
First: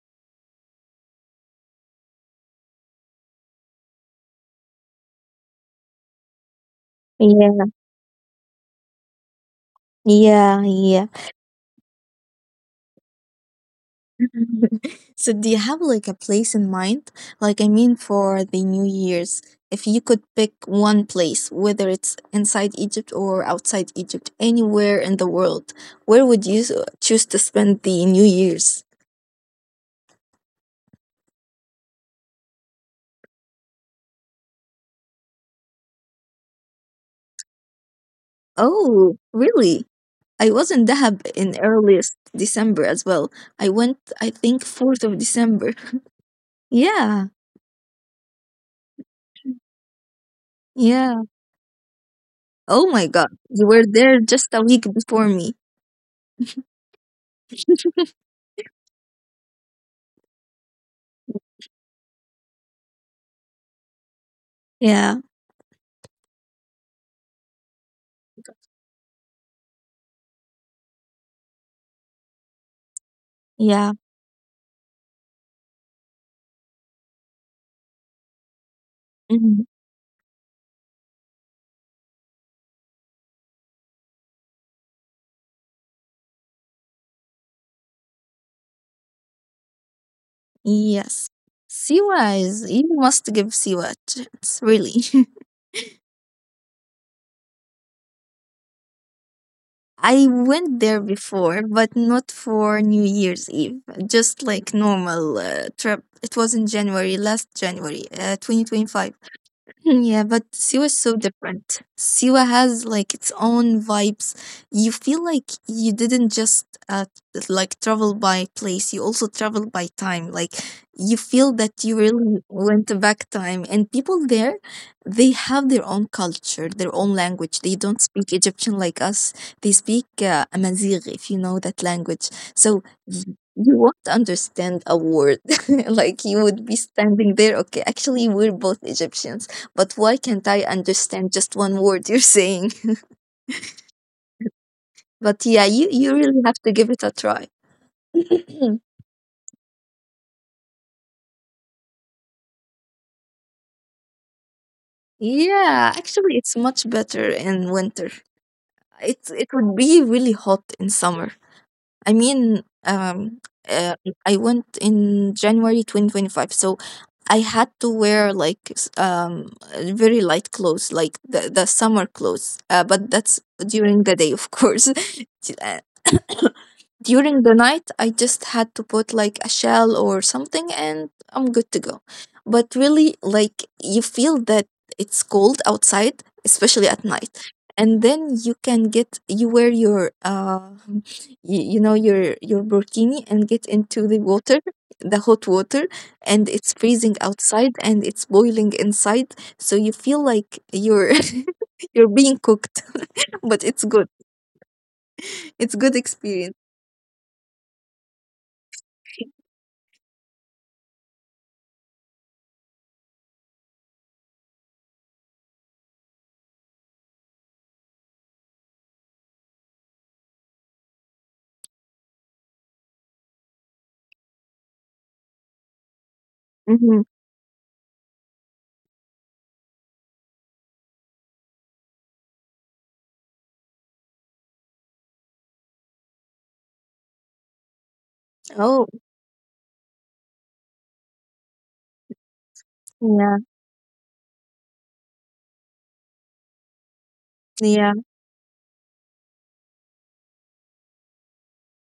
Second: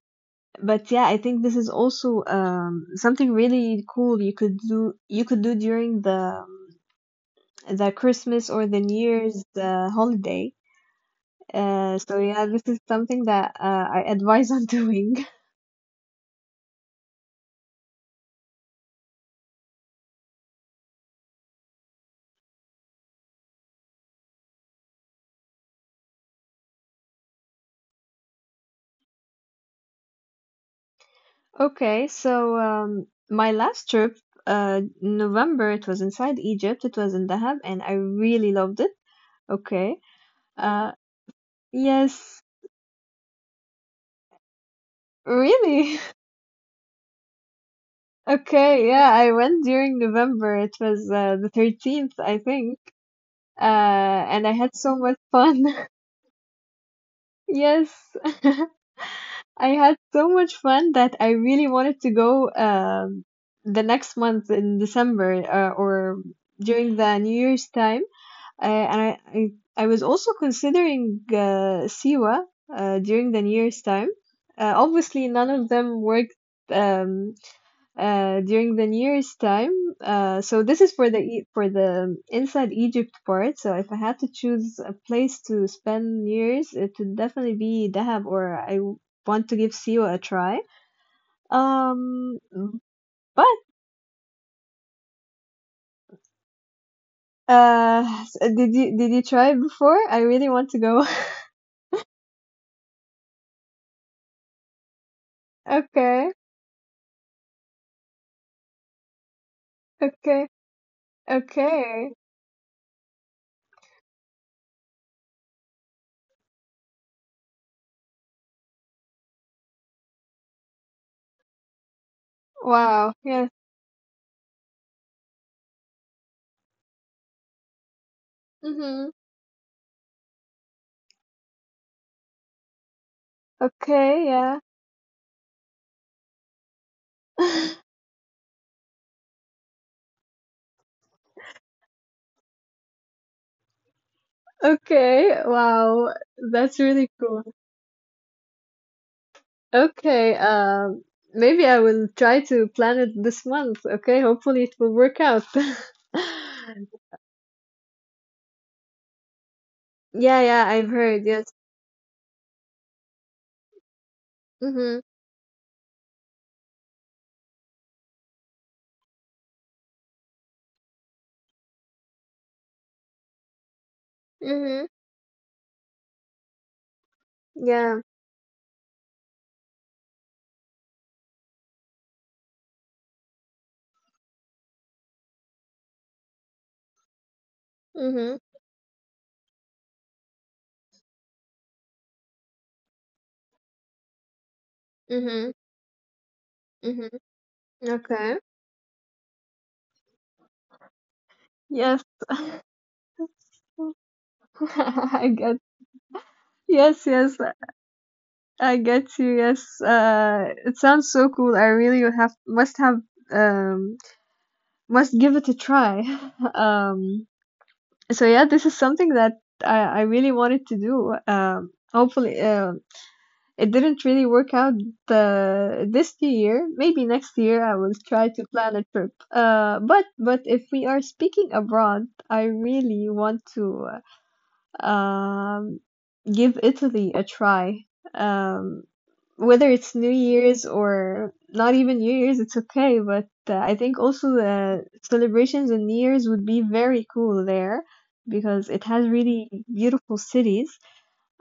Speaker 1: but yeah, I think this is also um something really cool you could do you could do during the
Speaker 2: Yeah.
Speaker 1: the Christmas or the New Year's uh, holiday.
Speaker 2: Yeah. Yeah.
Speaker 1: Uh so yeah, this is something that uh, I advise on doing.
Speaker 2: So do you have like a place in mind? Like, I mean, for the New Year's, if you could pick one place, whether it's inside Egypt or outside Egypt, anywhere in the world, where would you s- choose to spend the New Year's?
Speaker 1: Okay, so um, my last trip uh November, it was inside Egypt, it was in Dahab, and I really loved it.
Speaker 2: Oh, really?
Speaker 1: Okay.
Speaker 2: I was in
Speaker 1: uh
Speaker 2: Dahab in early s-
Speaker 1: yes.
Speaker 2: December as well. I went, I think, fourth of December.
Speaker 1: Really?
Speaker 2: Yeah,
Speaker 1: Okay, yeah, I went during November. It was
Speaker 2: yeah.
Speaker 1: uh, the thirteenth, I
Speaker 2: Oh
Speaker 1: think.
Speaker 2: my God, you
Speaker 1: Uh,
Speaker 2: were there just
Speaker 1: and I
Speaker 2: a
Speaker 1: had
Speaker 2: week
Speaker 1: so much
Speaker 2: before me.
Speaker 1: fun. Yes, I had so much fun that I really wanted to go um, the next month in
Speaker 2: Yeah,
Speaker 1: December uh, or during the New Year's time. Uh, and I, I, I was also considering uh, Siwa uh, during the New
Speaker 2: yeah.
Speaker 1: Year's time. Uh, obviously, none of them worked um, uh, during the New Year's
Speaker 2: Mhm.
Speaker 1: time. Uh, so this is for the E- for the inside Egypt part. So if I had to choose a place to spend New Year's, it would definitely be Dahab, or I w- want to give Siwa a try.
Speaker 2: Yes. Siwa
Speaker 1: Um,
Speaker 2: is, you must give
Speaker 1: but
Speaker 2: Siwa a chance, really.
Speaker 1: uh, s- did you did you try it before?
Speaker 2: I
Speaker 1: I really
Speaker 2: went
Speaker 1: want
Speaker 2: there
Speaker 1: to go.
Speaker 2: before, but not for New Year's Eve, just like normal uh, trip. It was
Speaker 1: Okay,
Speaker 2: in January, last January, uh, twenty twenty-five. Mm, yeah, but
Speaker 1: okay,
Speaker 2: Siwa is so different.
Speaker 1: okay.
Speaker 2: Siwa has like its own vibes. You feel like you didn't just uh, like travel by place, you also travel by time. Like, you feel that you really went back
Speaker 1: Wow.
Speaker 2: time.
Speaker 1: Yes.
Speaker 2: And people there, they have their own culture, their own language. They don't speak Egyptian like us.
Speaker 1: Mhm.
Speaker 2: They speak uh, Amazigh, if you know that language. So y- you won't
Speaker 1: Okay.
Speaker 2: understand
Speaker 1: Yeah.
Speaker 2: a word. Like, you would be standing there. Okay, actually, we're both Egyptians, but why can't I understand just one word you're saying? But yeah,
Speaker 1: Okay.
Speaker 2: you, you really
Speaker 1: Wow.
Speaker 2: have to give it a
Speaker 1: That's really
Speaker 2: try.
Speaker 1: cool. Okay, um, maybe I will try to plan it this month. Okay, hopefully it will work out.
Speaker 2: Yeah, actually, it's much better in winter. It, it would be really hot
Speaker 1: Yeah,
Speaker 2: in
Speaker 1: yeah, I've
Speaker 2: summer.
Speaker 1: heard. Yes.
Speaker 2: I mean, um, uh, I went in
Speaker 1: Mhm.
Speaker 2: January twenty twenty-five, so I had to wear like s- um uh, very light clothes, like the, the summer clothes. Uh, but that's during the day, of course.
Speaker 1: Mhm.
Speaker 2: Uh, During the night, I
Speaker 1: Yeah.
Speaker 2: just had to put like a shell or something and I'm good to go. But really, like, you feel that it's cold outside, especially at night. And then you
Speaker 1: Mhm.
Speaker 2: can get you wear your uh you, you know your your burkini and get into the water, the hot water,
Speaker 1: Mhm.
Speaker 2: and it's freezing
Speaker 1: Mhm.
Speaker 2: outside and it's boiling
Speaker 1: Okay.
Speaker 2: inside. So you feel like you're you're being
Speaker 1: Yes.
Speaker 2: cooked, but it's good.
Speaker 1: I
Speaker 2: It's good
Speaker 1: get.
Speaker 2: experience.
Speaker 1: Yes, yes, I get you. Yes. Uh, it sounds so cool. I really have must have um must give it a try. Um. So yeah, this is something that i, I really wanted to do um hopefully um it didn't really work out uh, this
Speaker 2: Mm-hmm.
Speaker 1: year. Maybe next year I will try to plan a trip, uh but but if we are speaking abroad, I really want to uh, um, give Italy a try.
Speaker 2: Oh,
Speaker 1: Um, whether it's New Year's or not even New Year's, it's
Speaker 2: yeah,
Speaker 1: okay. But uh, I think also the celebrations and New Year's would be very cool
Speaker 2: yeah,
Speaker 1: there because it has really beautiful cities.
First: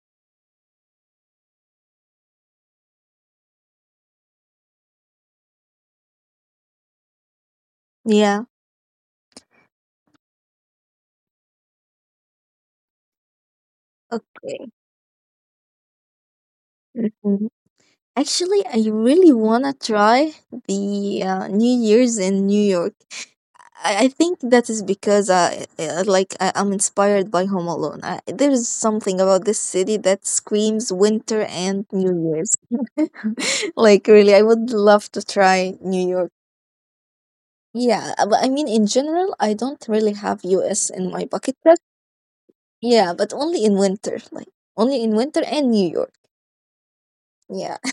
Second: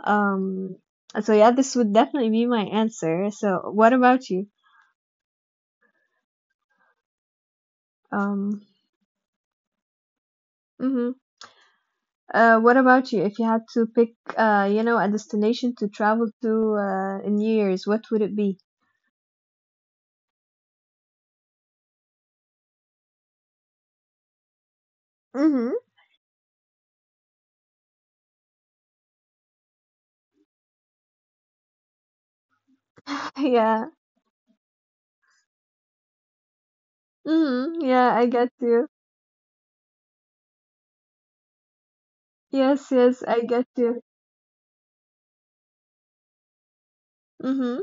Speaker 1: Um, so yeah, this would definitely be my answer. So what about you?
Speaker 2: yeah.
Speaker 1: Um, hmm. Uh, what about you? If you had to pick,
Speaker 2: Okay.
Speaker 1: uh, you know, a destination to travel to uh, in
Speaker 2: Hmm.
Speaker 1: New Year's, what would it be?
Speaker 2: Actually, I really wanna try the uh, New Year's in New York. I, I think that is because I,
Speaker 1: Hmm.
Speaker 2: I like I, I'm inspired by Home Alone. I, there's something about this city that screams winter and New Year's.
Speaker 1: Yeah.
Speaker 2: Like, really, I would love to try New York.
Speaker 1: Hmm.
Speaker 2: Yeah,
Speaker 1: Yeah,
Speaker 2: uh,
Speaker 1: I
Speaker 2: but I
Speaker 1: get
Speaker 2: mean, in
Speaker 1: you.
Speaker 2: general, I don't really have U S in my bucket list.
Speaker 1: Yes,
Speaker 2: Yeah,
Speaker 1: yes,
Speaker 2: but
Speaker 1: I
Speaker 2: only
Speaker 1: get
Speaker 2: in
Speaker 1: you.
Speaker 2: winter, like only in winter and New York. Yeah,
Speaker 1: Hmm.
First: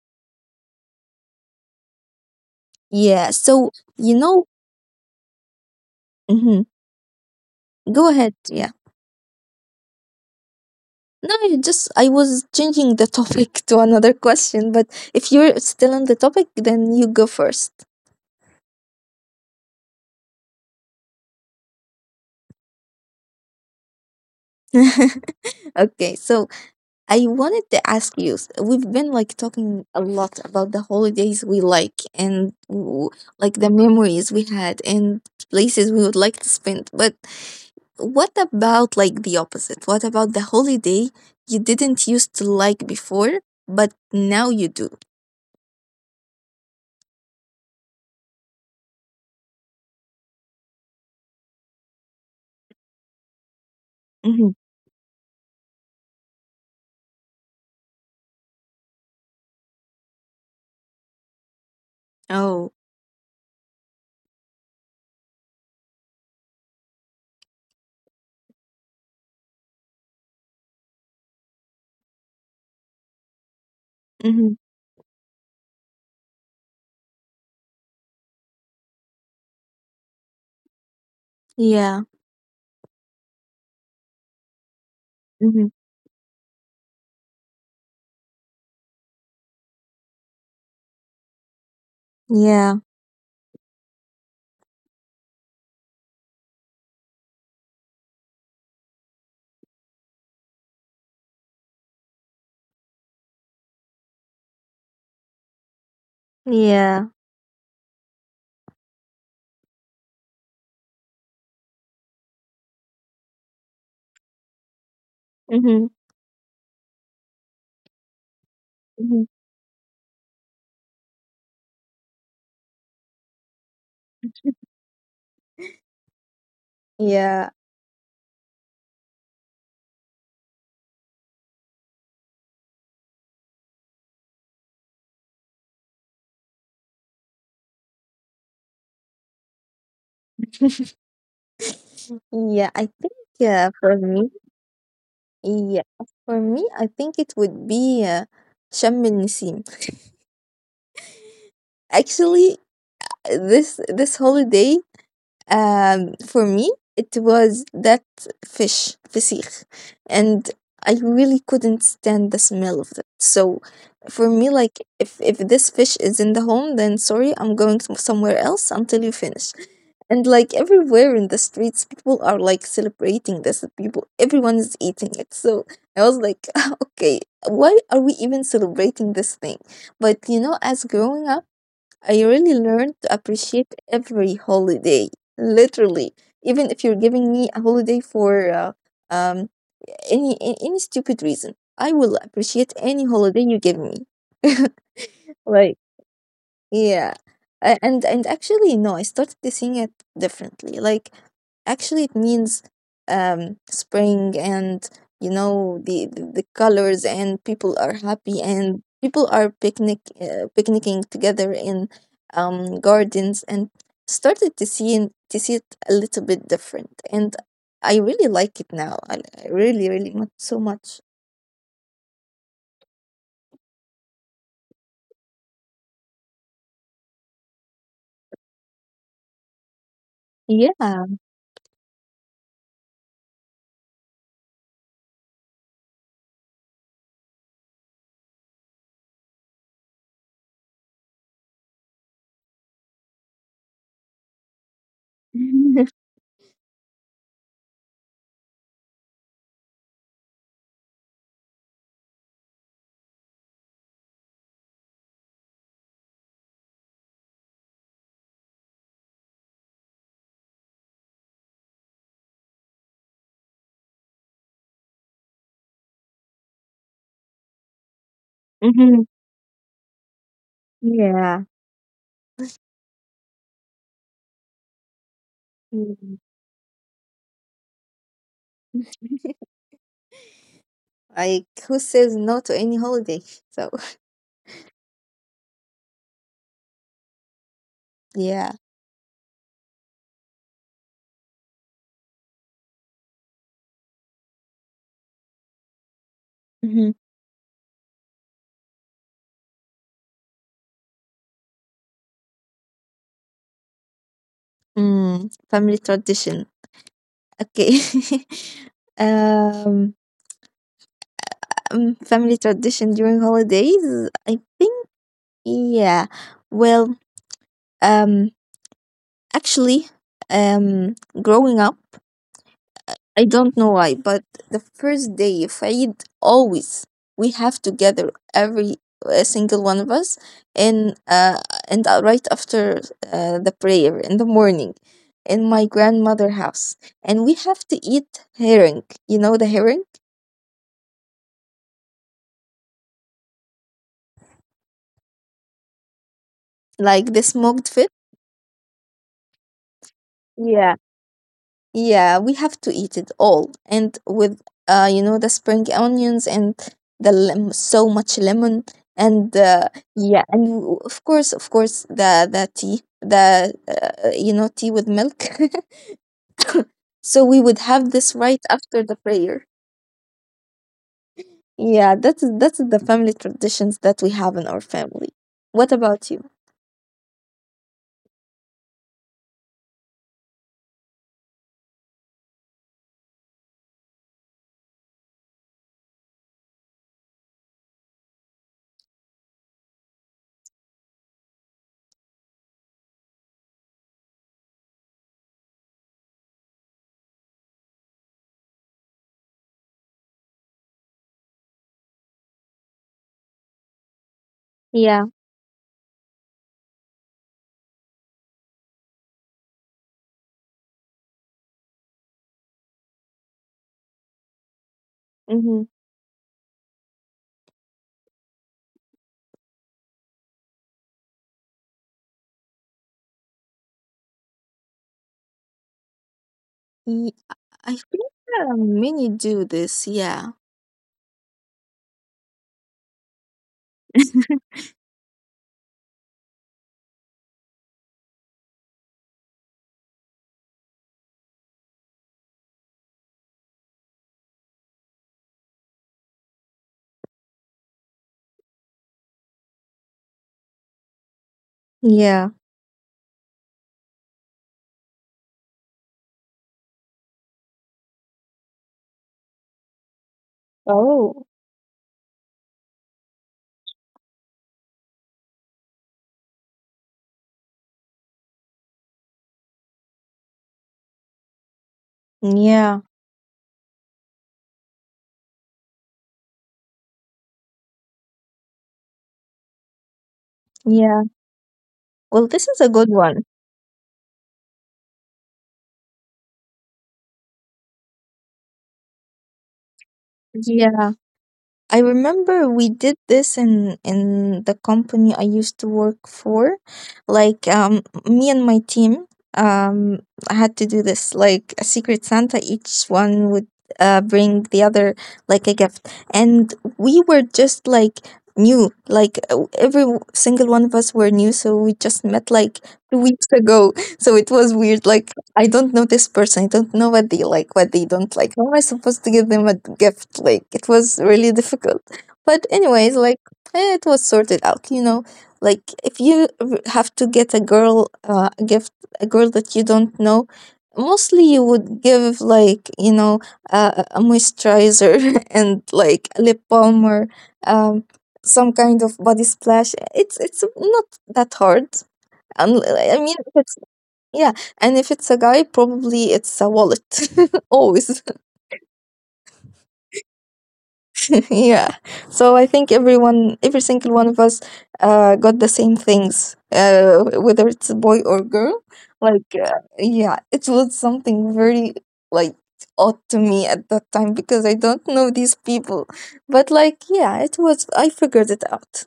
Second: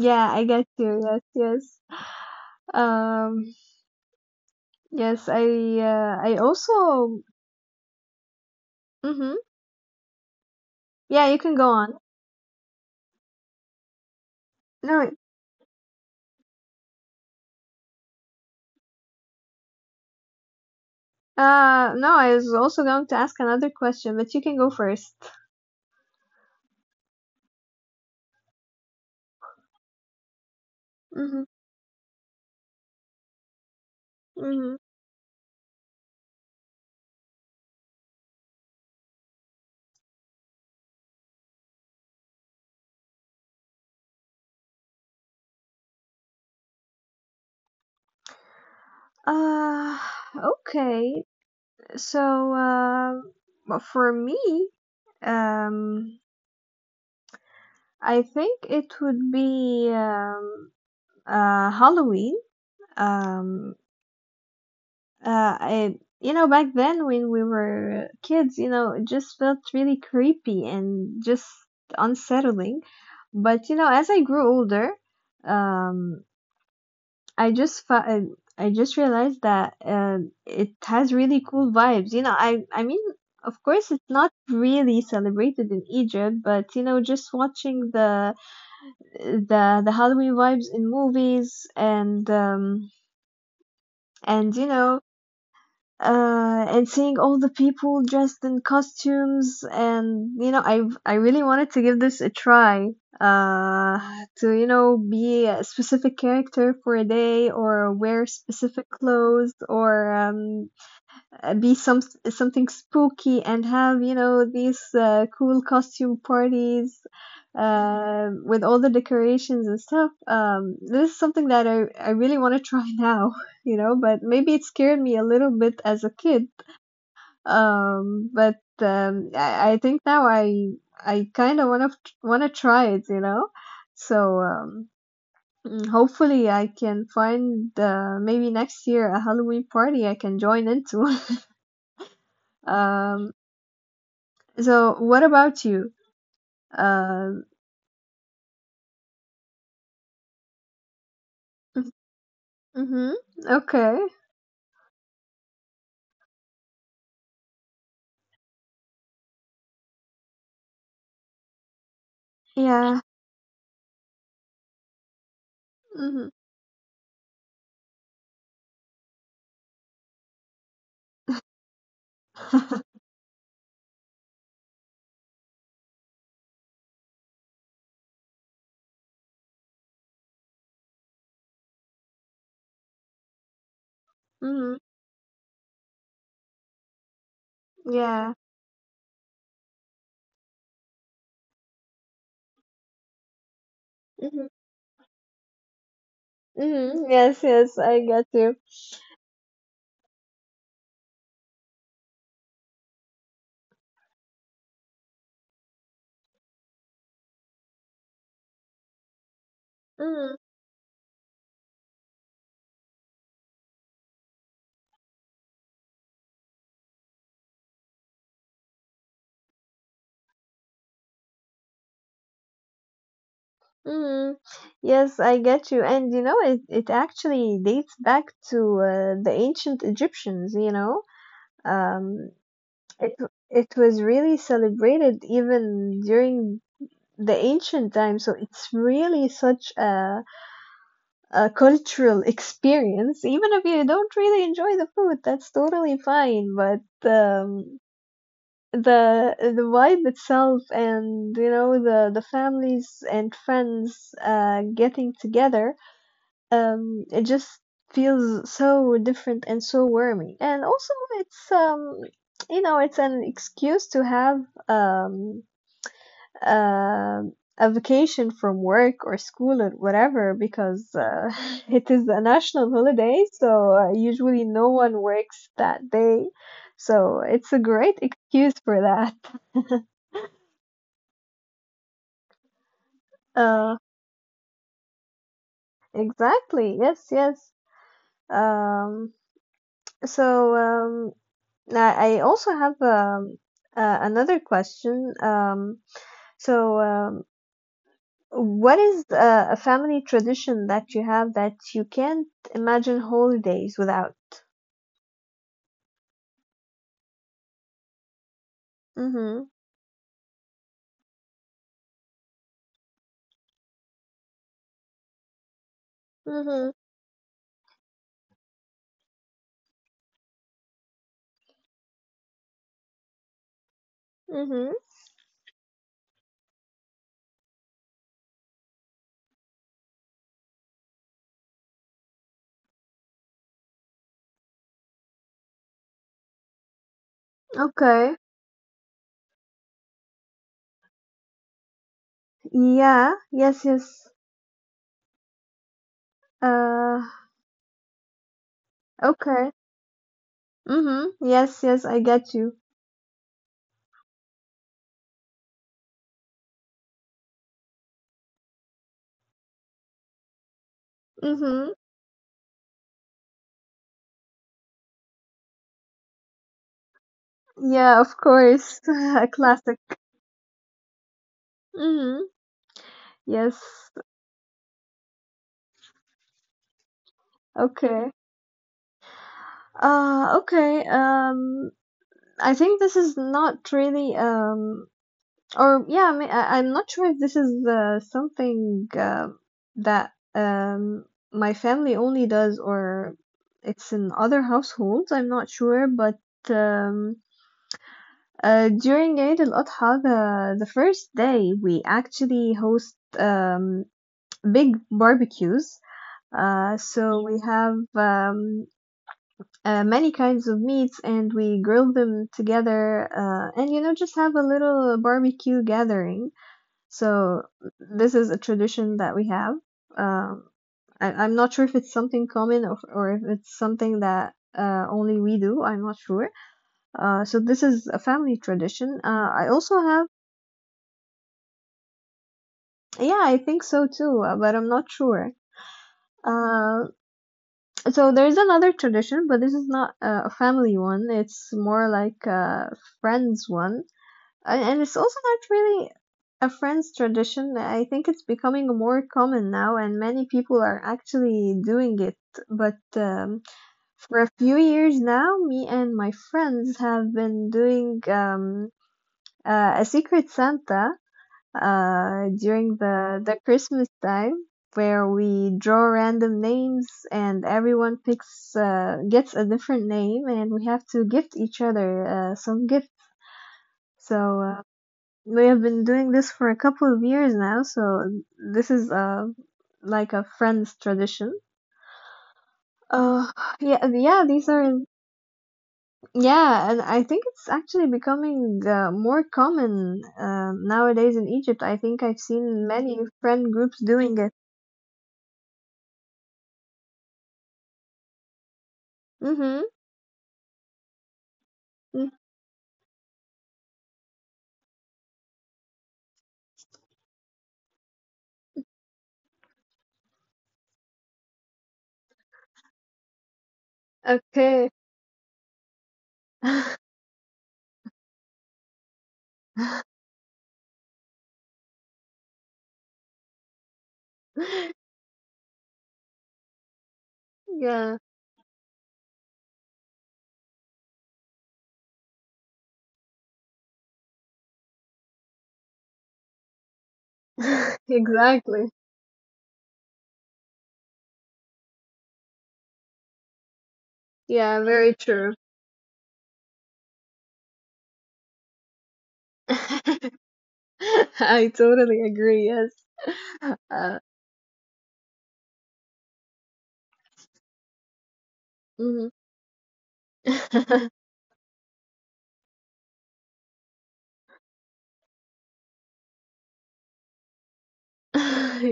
Speaker 1: Yeah, I get you. Yes, yes.
Speaker 2: yeah. So,
Speaker 1: Um,
Speaker 2: you know,
Speaker 1: yes, I
Speaker 2: hmm
Speaker 1: uh, I
Speaker 2: go
Speaker 1: also.
Speaker 2: ahead. Yeah.
Speaker 1: Hmm.
Speaker 2: No, you just I
Speaker 1: Yeah, you can
Speaker 2: was
Speaker 1: go on.
Speaker 2: changing the topic to another question, but if you're
Speaker 1: No,
Speaker 2: still
Speaker 1: wait.
Speaker 2: on the topic, then you go first.
Speaker 1: Uh no, I was also going to ask another question, but you can go first.
Speaker 2: Okay, so I wanted to ask you. s- We've been like talking a lot about the holidays we like
Speaker 1: Mm-hmm.
Speaker 2: and w- like the memories we had, and
Speaker 1: Mm-hmm.
Speaker 2: places we would like to spend. But what about like the opposite? What about the holiday you didn't used to like before, but now you do?
Speaker 1: Uh, okay. So, um,
Speaker 2: Hmm.
Speaker 1: but for me, um, I think it would be um, uh,
Speaker 2: Oh,
Speaker 1: Halloween. Um, uh, I, you know, back then when we were kids, you know, it just felt really creepy and just unsettling. But you know, as
Speaker 2: hmm,
Speaker 1: I grew older, um, I just fa- I, I just realized that uh, it has really cool vibes. You
Speaker 2: yeah.
Speaker 1: know, I I mean, of course, it's not really celebrated in
Speaker 2: Mm-hmm.
Speaker 1: Egypt, but you know, just watching the the the Halloween vibes in movies and um
Speaker 2: Yeah.
Speaker 1: and you know uh, and seeing all the people dressed in costumes, and you know, I I really wanted to give this a try uh to you know be a specific character for a
Speaker 2: Yeah.
Speaker 1: day or wear specific clothes, or um uh, be some something spooky and have you know these uh, cool costume
Speaker 2: Mm-hmm.
Speaker 1: parties uh, with all the decorations
Speaker 2: Hmm.
Speaker 1: and stuff. Um, this is something that I I really want to try now, you know. But maybe it scared me a little bit as a kid.
Speaker 2: Yeah.
Speaker 1: Um, but um, I, I think now I I kind of want to want to try it, you know. So. Um, mm, hopefully I can find uh, maybe next year a Halloween party I can join into. Um,
Speaker 2: Yeah. I think uh, for
Speaker 1: so
Speaker 2: me,
Speaker 1: what about you?
Speaker 2: yeah, for me,
Speaker 1: Uh,
Speaker 2: I think it would be uh, Sharm el Nasim.
Speaker 1: Mm-hmm.
Speaker 2: Actually,
Speaker 1: Okay.
Speaker 2: this this holiday, um, for me, it was that fish, fisich, and I really couldn't stand the
Speaker 1: Yeah.
Speaker 2: smell of it. So, for me, like, if if this
Speaker 1: Mm-hmm.
Speaker 2: fish is in the home, then sorry, I'm going to somewhere else until you finish. And like, everywhere in the streets, people are like celebrating this. People, everyone is eating it. So I was like, okay, why are we even celebrating this thing? But you know, as growing up, I really learned to appreciate every
Speaker 1: Mm-hmm.
Speaker 2: holiday, literally. Even if you're giving me a holiday
Speaker 1: Yeah.
Speaker 2: for uh, um, any a- any stupid reason, I will appreciate any holiday you give me.
Speaker 1: Mm-hmm.
Speaker 2: Like,
Speaker 1: Mm-hmm.
Speaker 2: yeah.
Speaker 1: Yes, yes,
Speaker 2: A-
Speaker 1: I
Speaker 2: And
Speaker 1: get
Speaker 2: and
Speaker 1: you.
Speaker 2: actually no, I started to seeing it differently. Like, actually it means um spring, and you know the the, the colors, and people are happy, and people are picnic
Speaker 1: Hmm.
Speaker 2: uh, picnicking together in um gardens, and started to see to see it a little bit different, and I really like it now. I, I really really much so much.
Speaker 1: Hmm. Yes, I get you. And you know, it, it actually dates back to uh, the ancient Egyptians, you know.
Speaker 2: Yeah.
Speaker 1: Um, it it was really celebrated even during the ancient times, so it's really such a a cultural experience, even if you don't really enjoy the food, that's totally fine. But um, the the vibe itself, and you know the the families and friends uh, getting together, um, it just feels so different and so warming. And also, it's um, you know, it's an excuse to have um um, a vacation from work
Speaker 2: Mhm.
Speaker 1: or school or whatever because uh,
Speaker 2: Yeah.
Speaker 1: it is a national holiday, so uh, usually no one works that
Speaker 2: Mm.
Speaker 1: day. So it's a great excuse for that.
Speaker 2: Like, who says no to any holiday? So
Speaker 1: Uh, exactly. Yes, yes.
Speaker 2: yeah.
Speaker 1: Um, so um, I I also have um, uh, another question. Um, so
Speaker 2: Hmm.
Speaker 1: um, What is uh, a family tradition that you have that you can't imagine holidays without?
Speaker 2: Mm, family tradition. Okay.
Speaker 1: Mm-hmm.
Speaker 2: um, um, family tradition during holidays. I think, yeah.
Speaker 1: Mm-hmm.
Speaker 2: Well, um, actually, um, growing up. I don't know why, but the
Speaker 1: Mm-hmm.
Speaker 2: first day of Eid, always we have to gather every uh, single one of us, and uh, and uh, right after uh, the prayer in the morning, in my grandmother house, and we have to
Speaker 1: Okay.
Speaker 2: eat herring. You know the herring,
Speaker 1: Yeah. Yes, yes. Uh,
Speaker 2: like the smoked fish.
Speaker 1: okay. Mm-hmm. Yes, yes, I
Speaker 2: Yeah, we
Speaker 1: get
Speaker 2: have
Speaker 1: you.
Speaker 2: to eat it all, and with uh, you know, the spring onions and the lem- so much lemon, and uh, yeah, and w- of course, of
Speaker 1: Mm-hmm.
Speaker 2: course, the the tea, the uh, you know, tea with milk. So we would have
Speaker 1: Yeah,
Speaker 2: this
Speaker 1: of
Speaker 2: right after
Speaker 1: course.
Speaker 2: the
Speaker 1: A
Speaker 2: prayer.
Speaker 1: classic.
Speaker 2: Yeah, that's
Speaker 1: Mm-hmm.
Speaker 2: that's the family
Speaker 1: Yes.
Speaker 2: traditions that we have in our family. What about you?
Speaker 1: Okay. Uh, okay. Um, I think this is not really um Or yeah, I mean, I, I'm not sure if this is uh, something uh, that um, my family only does or it's in other households. I'm not sure, but um, uh, during Eid al-Adha, the the first day we actually host um, big
Speaker 2: Yeah.
Speaker 1: barbecues. Uh, so we have um, uh, many kinds of meats and we grill them together uh, and you know just have a little
Speaker 2: Mm-hmm.
Speaker 1: barbecue gathering, so this is a tradition that we have. Um, I, I'm not sure if it's something common or, or if it's something that uh, only we do. I'm not sure.
Speaker 2: Y-
Speaker 1: Uh, so this
Speaker 2: I
Speaker 1: is a
Speaker 2: think
Speaker 1: family
Speaker 2: uh, many
Speaker 1: tradition. Uh,
Speaker 2: do
Speaker 1: I
Speaker 2: this.
Speaker 1: also have,
Speaker 2: Yeah.
Speaker 1: yeah, I think so too, uh, but I'm not sure. Uh, so there's another tradition, but this is not uh, a family one. It's more like a friends one, and and it's also not really a French tradition. I think it's becoming more common now, and many people are actually doing it.
Speaker 2: Yeah.
Speaker 1: But um, for a few years now, me and my friends have been doing um, uh, a secret Santa
Speaker 2: Oh.
Speaker 1: uh, during the the Christmas time. Where we draw random names and everyone picks uh, gets a different name and we have to gift each other uh, some
Speaker 2: Yeah.
Speaker 1: gift. So uh, we have been doing this for a couple of years now, so this is uh like a friend's
Speaker 2: Yeah.
Speaker 1: tradition.
Speaker 2: Well, this is a good one.
Speaker 1: Oh, yeah, yeah, these are yeah, and I think it's actually becoming uh, more common uh,
Speaker 2: Yeah,
Speaker 1: nowadays in Egypt.
Speaker 2: I
Speaker 1: I think I've
Speaker 2: remember we
Speaker 1: seen
Speaker 2: did
Speaker 1: many
Speaker 2: this
Speaker 1: friend
Speaker 2: in
Speaker 1: groups doing it.
Speaker 2: in the company I used to work for. Like, um me and my team
Speaker 1: Mm-hmm.
Speaker 2: um had to do this like a secret Santa, each one would uh bring the other like a gift. And we were just like new, like uh, every w- single one of us were new, so we just met like two weeks ago, so it was
Speaker 1: Okay.
Speaker 2: weird. Like, I don't know this person. I don't know what they like, what they don't like. How am I supposed to give them a gift? Like, it was really difficult. But, anyways, like, eh, it was sorted out, you know? Like, if you r- have to get a girl
Speaker 1: Yeah.
Speaker 2: uh, a gift, a girl that you don't know, mostly you would give, like, you know, a, a moisturizer, and, like, a lip balm, or um, some kind
Speaker 1: Exactly.
Speaker 2: of body splash. It's, it's not that hard. Unl- I mean, if yeah,
Speaker 1: Yeah,
Speaker 2: and if
Speaker 1: very
Speaker 2: it's a guy,
Speaker 1: true.
Speaker 2: probably it's a wallet. Always.
Speaker 1: I
Speaker 2: Yeah.
Speaker 1: totally
Speaker 2: So I
Speaker 1: agree,
Speaker 2: think
Speaker 1: yes.
Speaker 2: everyone, every single one
Speaker 1: Uh,
Speaker 2: of us, uh, got the same things, uh, whether it's a boy or girl.
Speaker 1: mhm.
Speaker 2: Like, uh, yeah, it was something very, like, odd to me at that time because I don't know these people. But, like, yeah, it was, I figured it out.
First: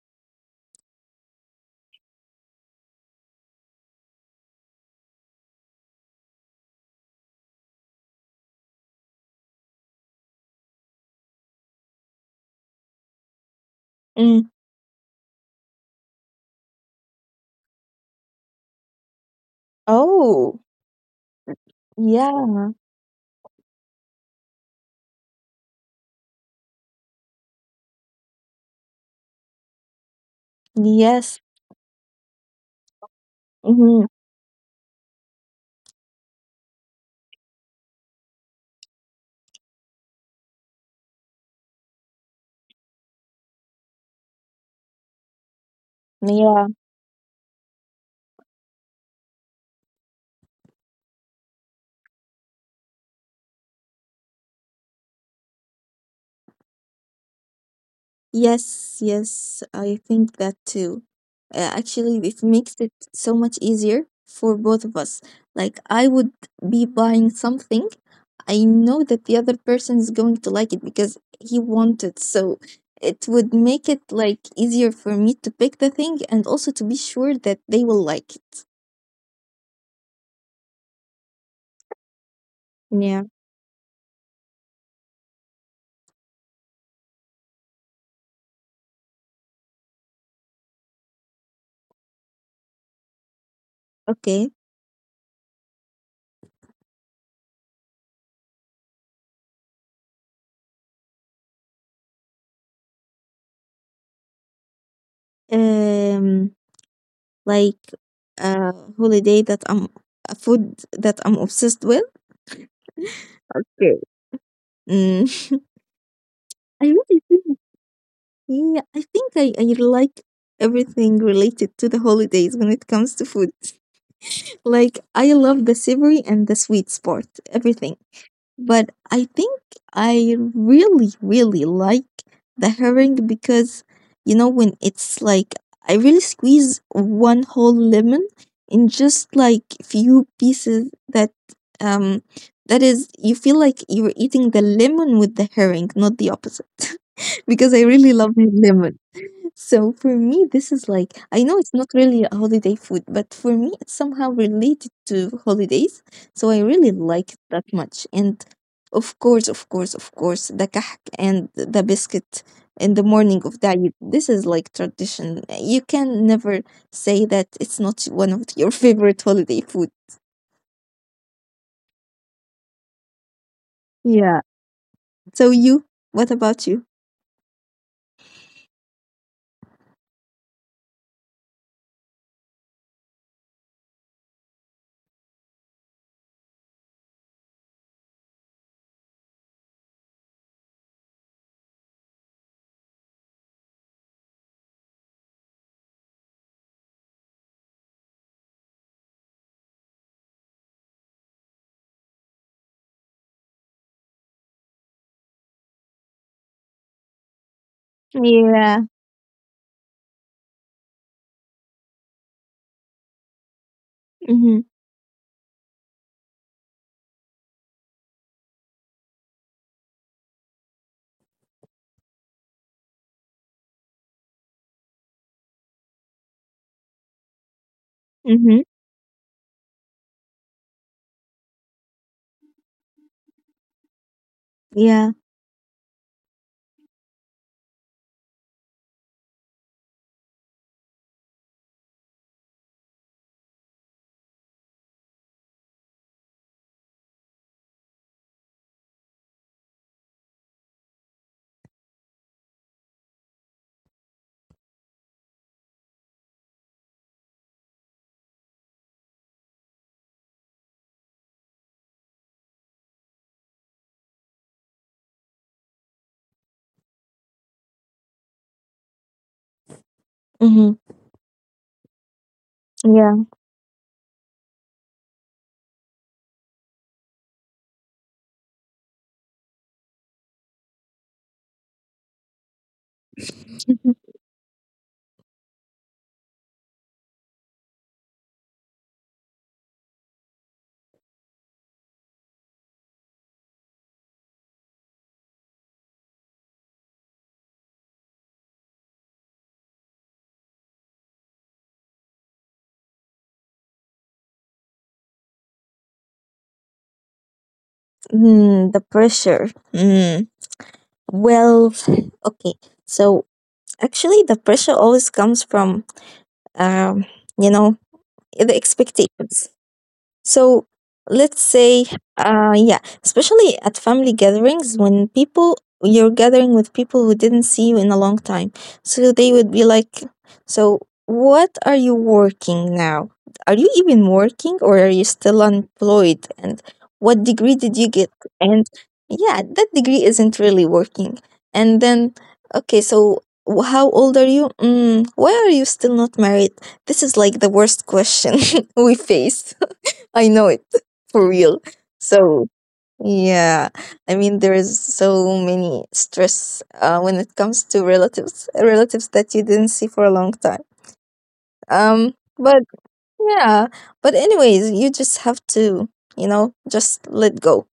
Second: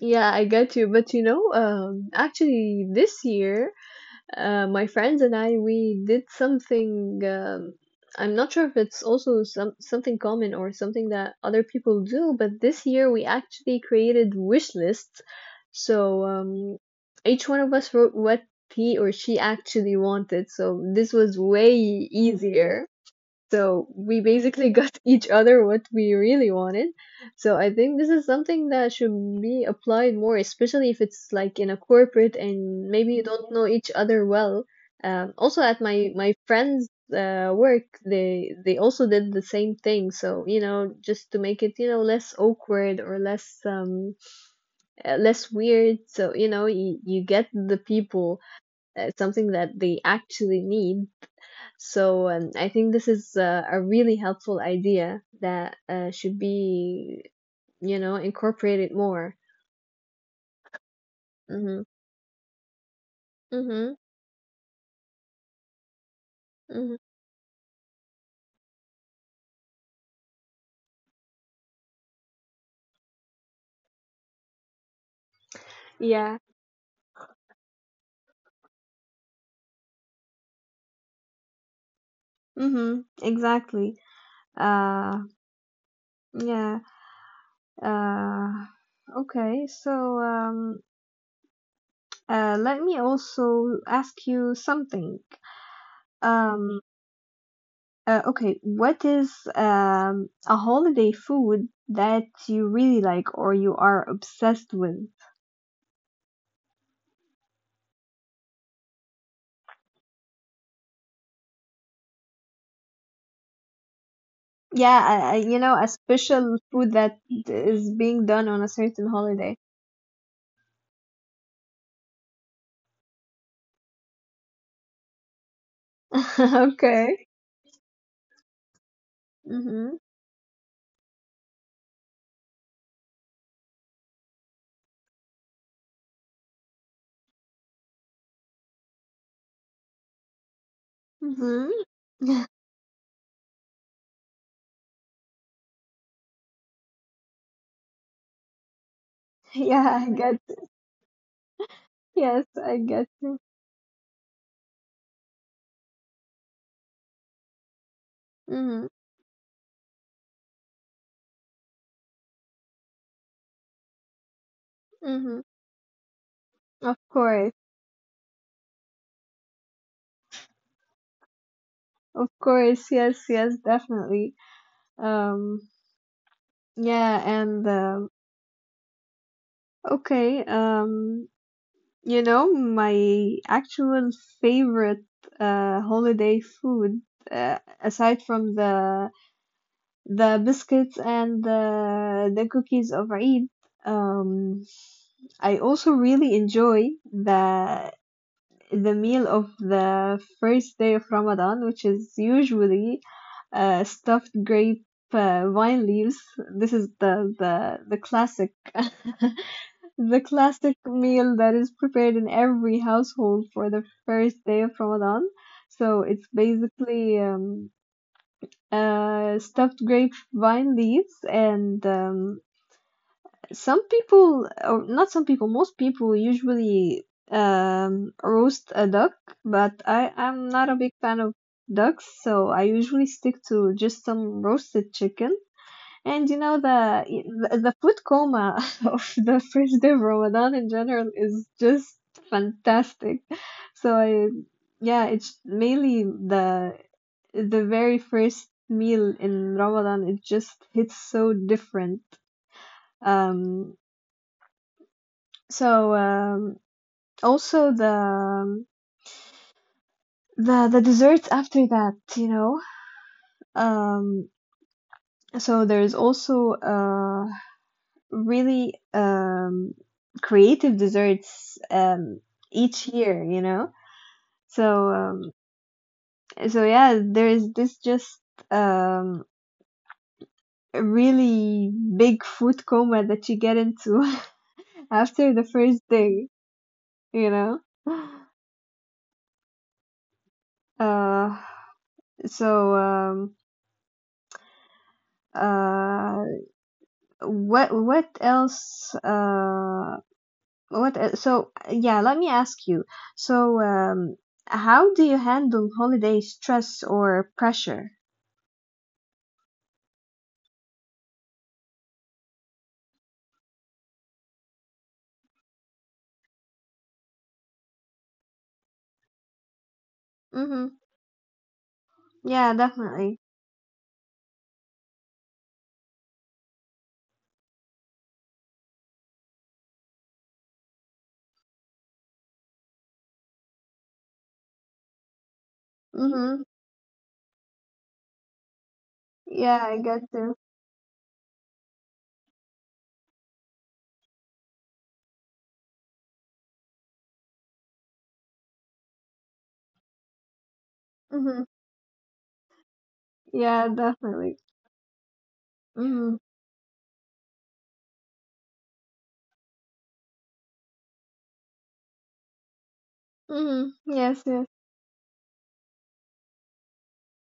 Speaker 1: Yeah, I get you. But you know, um, actually, this year, uh, my friends and I, we did something. Um, I'm not sure if it's also some something common or something that other people do, but this year we actually created
Speaker 2: Mm.
Speaker 1: wish lists. So um, each one of us wrote what he or she actually wanted.
Speaker 2: Oh,
Speaker 1: So this was way
Speaker 2: yeah.
Speaker 1: easier. So we basically got each other what we really wanted. So I think this is something that should be applied more, especially if it's
Speaker 2: Yes.
Speaker 1: like in a corporate and maybe you don't know each
Speaker 2: Mm-hmm.
Speaker 1: other well. Um, also at my my friend's uh, work, they they also did the same thing. So you know, just to make it you know less awkward or less um uh, less weird. So you know,
Speaker 2: Yeah.
Speaker 1: you, you get the people uh, something that they actually need, so um, I think this is uh, a really helpful idea that uh, should be, you know, incorporated
Speaker 2: Yes,
Speaker 1: more.
Speaker 2: yes, I think that too. Uh,
Speaker 1: Mm-hmm.
Speaker 2: actually, it makes it so much
Speaker 1: Mm-hmm.
Speaker 2: easier for both of us. Like, I would be
Speaker 1: Mm-hmm.
Speaker 2: buying something. I know that the other person is going to like it because he wanted. So it would make it like easier for me to pick the thing
Speaker 1: Yeah.
Speaker 2: and also to be sure that they will like it.
Speaker 1: Mm-hmm.
Speaker 2: Yeah.
Speaker 1: Exactly. Uh, yeah. Uh, okay. So um, uh, let me also ask
Speaker 2: Okay.
Speaker 1: you something. Um, uh, okay, what is um, a holiday food that you really like or you are obsessed with?
Speaker 2: Um, like a holiday that I'm a food that I'm obsessed with. Okay.
Speaker 1: Yeah, I, I, you know, a special
Speaker 2: I
Speaker 1: food that
Speaker 2: really do.
Speaker 1: is being done on a
Speaker 2: Yeah,
Speaker 1: certain
Speaker 2: I think I,
Speaker 1: holiday.
Speaker 2: I like everything related to the holidays when it comes to food. Like, I love the savory and the sweet
Speaker 1: Okay.
Speaker 2: part, everything. But I think
Speaker 1: Mm-hmm.
Speaker 2: I really, really like the herring because, you know, when it's like, I really squeeze one whole lemon in just like few pieces that,
Speaker 1: Mm-hmm.
Speaker 2: um, that is, you feel like you're eating the lemon with the herring, not the opposite because I really love lemon. So
Speaker 1: Yeah, I
Speaker 2: for
Speaker 1: get.
Speaker 2: me, this is like I know it's not really a
Speaker 1: Yes, I
Speaker 2: holiday food,
Speaker 1: get
Speaker 2: but
Speaker 1: you.
Speaker 2: for me, it's somehow related to holidays. So I really like it that much. And
Speaker 1: Mm-hmm.
Speaker 2: of course, of course, of course, the kahk and the biscuit in the morning of Eid. This is like
Speaker 1: Mm-hmm.
Speaker 2: tradition. You can never
Speaker 1: Of
Speaker 2: say that
Speaker 1: course.
Speaker 2: it's not one of your favorite holiday food.
Speaker 1: Of course. Yes, yes, definitely.
Speaker 2: Yeah. So
Speaker 1: Um,
Speaker 2: you, what about you?
Speaker 1: yeah, and um, okay. Um, you know, my actual favorite uh holiday food, uh, aside from the the biscuits and the the cookies of Eid. Um, I also really enjoy the the meal of the first day of Ramadan, which is usually uh, stuffed grape uh, wine leaves. This is the the the classic
Speaker 2: Yeah.
Speaker 1: the classic meal that is prepared in every household for the first day
Speaker 2: Mhm.
Speaker 1: of Ramadan. So it's basically um, uh, stuffed grapevine leaves, and um, some people, or not some people, most people usually um, roast a
Speaker 2: Mhm.
Speaker 1: duck, but I am not a big fan of ducks, so I usually stick to just some roasted chicken.
Speaker 2: Yeah.
Speaker 1: And you know the the, the food coma of the first day of Ramadan in general is just fantastic. So I, yeah, it's mainly the the very first meal in Ramadan, it just hits so different. Um, so um, also the um, the the desserts after that, you know. Um, so there's also uh really um creative desserts
Speaker 2: Mhm.
Speaker 1: um each year, you know.
Speaker 2: Yeah.
Speaker 1: So um, so yeah, there's this just um a really big food coma that you get into after the first day. You know uh so um uh what what else uh what el- so yeah, let me ask you, so um how do you handle holiday stress or pressure?
Speaker 2: Mm, the pressure. Mm. Well, okay. So actually, the pressure always comes from, um, you know, the expectations. So
Speaker 1: Mhm.
Speaker 2: let's say, uh, yeah,
Speaker 1: Yeah,
Speaker 2: especially at
Speaker 1: definitely.
Speaker 2: family gatherings when people you're gathering with people who didn't see you in a long time. So they would be like, So what are you working now? Are you even working or are you still unemployed? And
Speaker 1: Mhm.
Speaker 2: what degree did you get? And yeah, that degree
Speaker 1: Yeah, I
Speaker 2: isn't
Speaker 1: get
Speaker 2: really
Speaker 1: to.
Speaker 2: working. And then, okay, so wh- how old are you? Mm, why are you still not married? This is like the worst question we face. I know it for real.
Speaker 1: Mhm.
Speaker 2: So yeah, I
Speaker 1: Yeah,
Speaker 2: mean there is
Speaker 1: definitely.
Speaker 2: so many stress
Speaker 1: Mhm.
Speaker 2: uh, when it comes to relatives, relatives that you didn't see for a long time. Um, but yeah,
Speaker 1: Mhm.
Speaker 2: but
Speaker 1: Yes,
Speaker 2: anyways, you
Speaker 1: yes.
Speaker 2: just have to, you know, just let go.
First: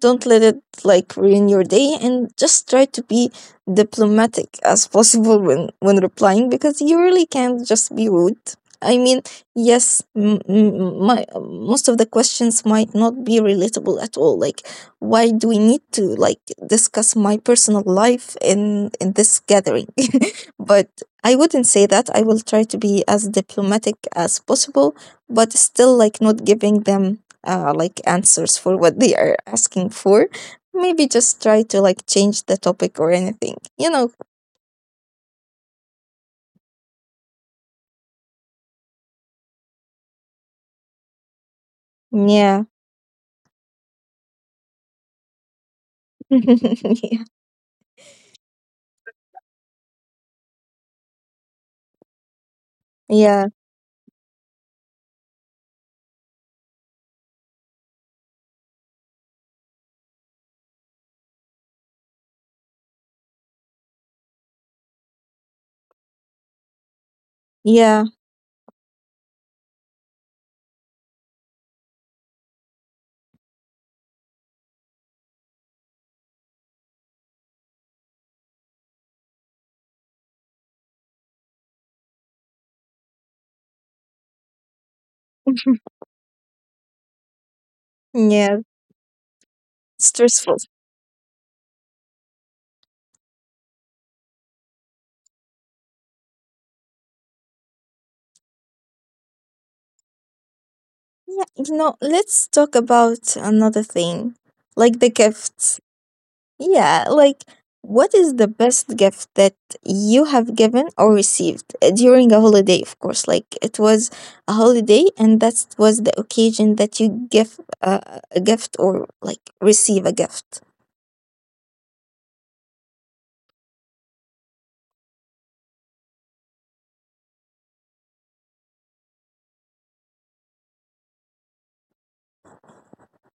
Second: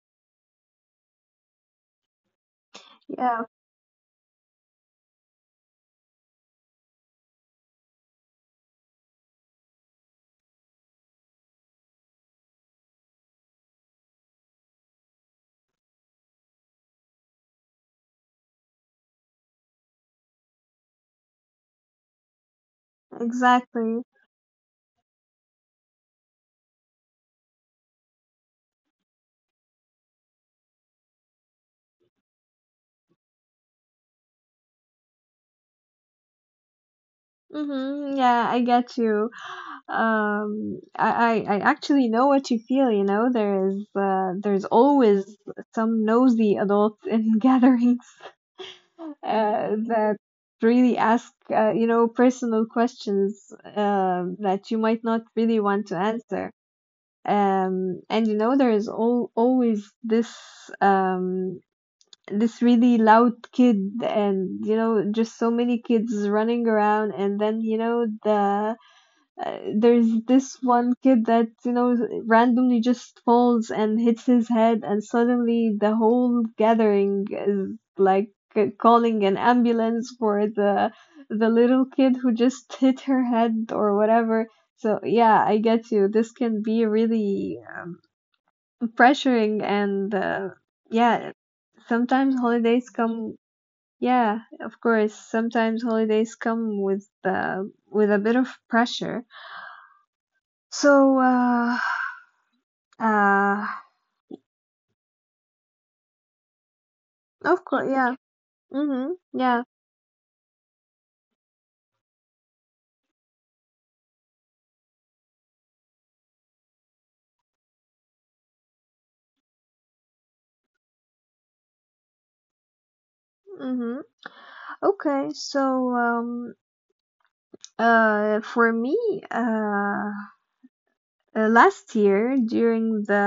Speaker 2: Don't let it like ruin your day and just try to be
Speaker 1: Yeah,
Speaker 2: diplomatic as possible when when replying because you really can't just be rude. I mean, yes, m- m- my most of the questions might not be relatable at all. Like, why do we need to like discuss my personal life in in this gathering? but I wouldn't say that. I will try to be as diplomatic
Speaker 1: exactly.
Speaker 2: as possible, but still like not giving them uh, like answers for what they are asking for, maybe just try to like change the topic or anything, you know?
Speaker 1: Mhm. Yeah, I get you. Um I, I i actually know what you
Speaker 2: Yeah.
Speaker 1: feel. You know, there's uh, there's always some nosy adults
Speaker 2: Yeah,
Speaker 1: in gatherings uh, that really ask uh, you know personal
Speaker 2: yeah,
Speaker 1: questions uh, that you might not really want to answer. Um and you know, there is al- always this um this really loud kid, and you know just so many kids running around, and then you
Speaker 2: yeah.
Speaker 1: know the uh, there's this one kid that you know randomly just falls and hits his head, and suddenly the whole gathering is like c- calling an ambulance for the the little kid who just hit her head or whatever. So yeah, I get you, this can be really
Speaker 2: Yeah.
Speaker 1: pressuring and
Speaker 2: Stressful.
Speaker 1: uh, yeah sometimes holidays come yeah of course sometimes holidays come with uh, with a bit of pressure. so,
Speaker 2: Yeah, you
Speaker 1: uh,
Speaker 2: know, let's talk about
Speaker 1: Uh,
Speaker 2: another thing, like the gifts. Yeah, like
Speaker 1: of course,
Speaker 2: what is
Speaker 1: yeah.
Speaker 2: the best gift
Speaker 1: Mm-hmm.
Speaker 2: that
Speaker 1: Yeah.
Speaker 2: you have given or received, uh, during a holiday, of course? Like it was a holiday and that was the occasion that you give uh, a gift or like receive a gift.
Speaker 1: Mm-hmm. Okay, so um uh for me, uh, uh last year during the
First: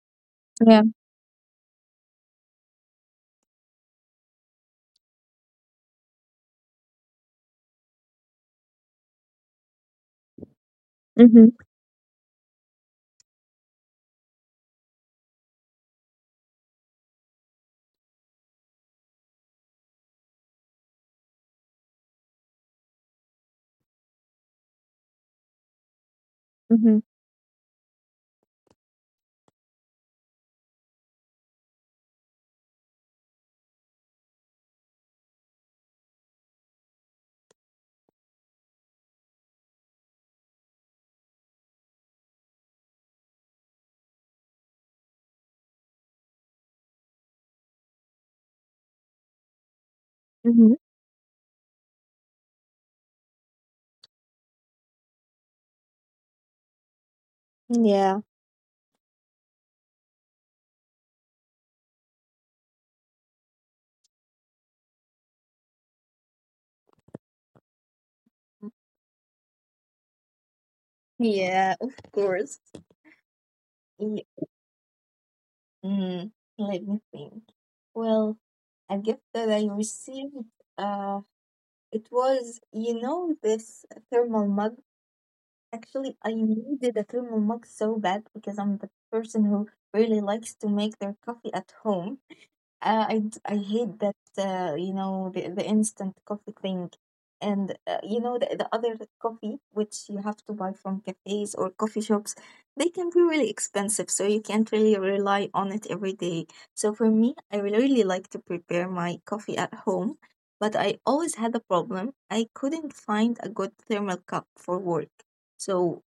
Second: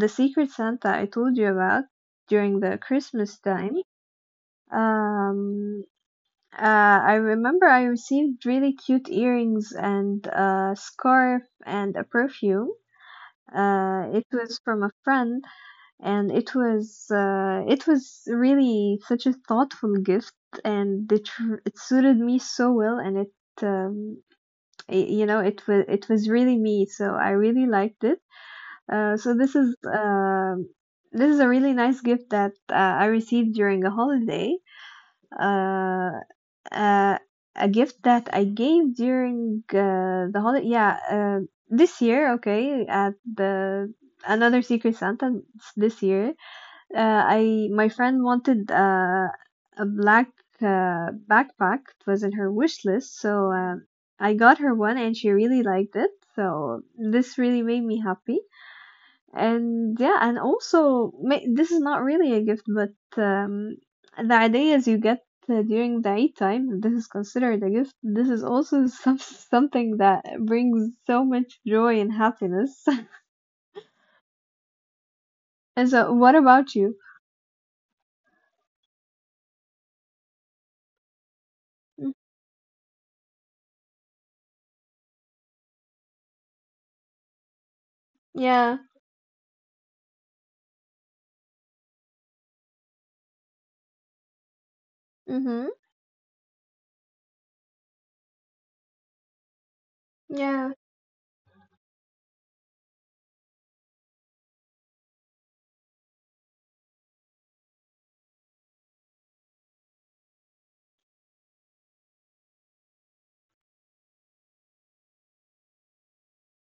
Speaker 1: the Secret
Speaker 2: Yeah.
Speaker 1: Santa I told you about, during the Christmas time, um uh I remember I received really cute earrings and a scarf
Speaker 2: Mm-hmm.
Speaker 1: and a perfume. Uh, it was from a friend, and it was uh, it was really such a thoughtful gift, and it, r- it suited me so well, and it um, y- you know it was it was really me,
Speaker 2: Mm-hmm.
Speaker 1: so I really liked it. Uh, so this is um this is a really nice gift that uh, I received during a holiday. uh, uh, a gift that I gave during uh, the holiday, yeah, uh, this year, okay, at the another secret Santa this year, uh, I, my friend wanted uh, a black
Speaker 2: Mm-hmm.
Speaker 1: uh, backpack. It was in her wish list, so uh, I got her one, and she really liked it. So this really made me happy.
Speaker 2: Yeah.
Speaker 1: And yeah, and also ma- this is not really a gift, but um, the ideas you get uh, during the Eid time, this is considered a gift. This is also some something that brings so much joy and
Speaker 2: Yeah, of
Speaker 1: happiness.
Speaker 2: course. Y-
Speaker 1: And so, what about you?
Speaker 2: Mm, let me think. Well, a gift that I received, uh,
Speaker 1: Mm.
Speaker 2: it was, you know, this thermal mug. Actually, I needed a thermal mug so
Speaker 1: Yeah.
Speaker 2: bad because I'm the person who really likes to make their coffee at home. Uh, I d- I hate that uh, you
Speaker 1: Mhm.
Speaker 2: know the, the instant coffee thing, and uh, you know the, the other coffee
Speaker 1: Yeah.
Speaker 2: which you have to buy from cafes or coffee shops, they can be really expensive, so you can't really rely on it every day. So for me, I really really like to prepare my coffee at home, but I always had a problem. I couldn't find a good thermal cup for work, so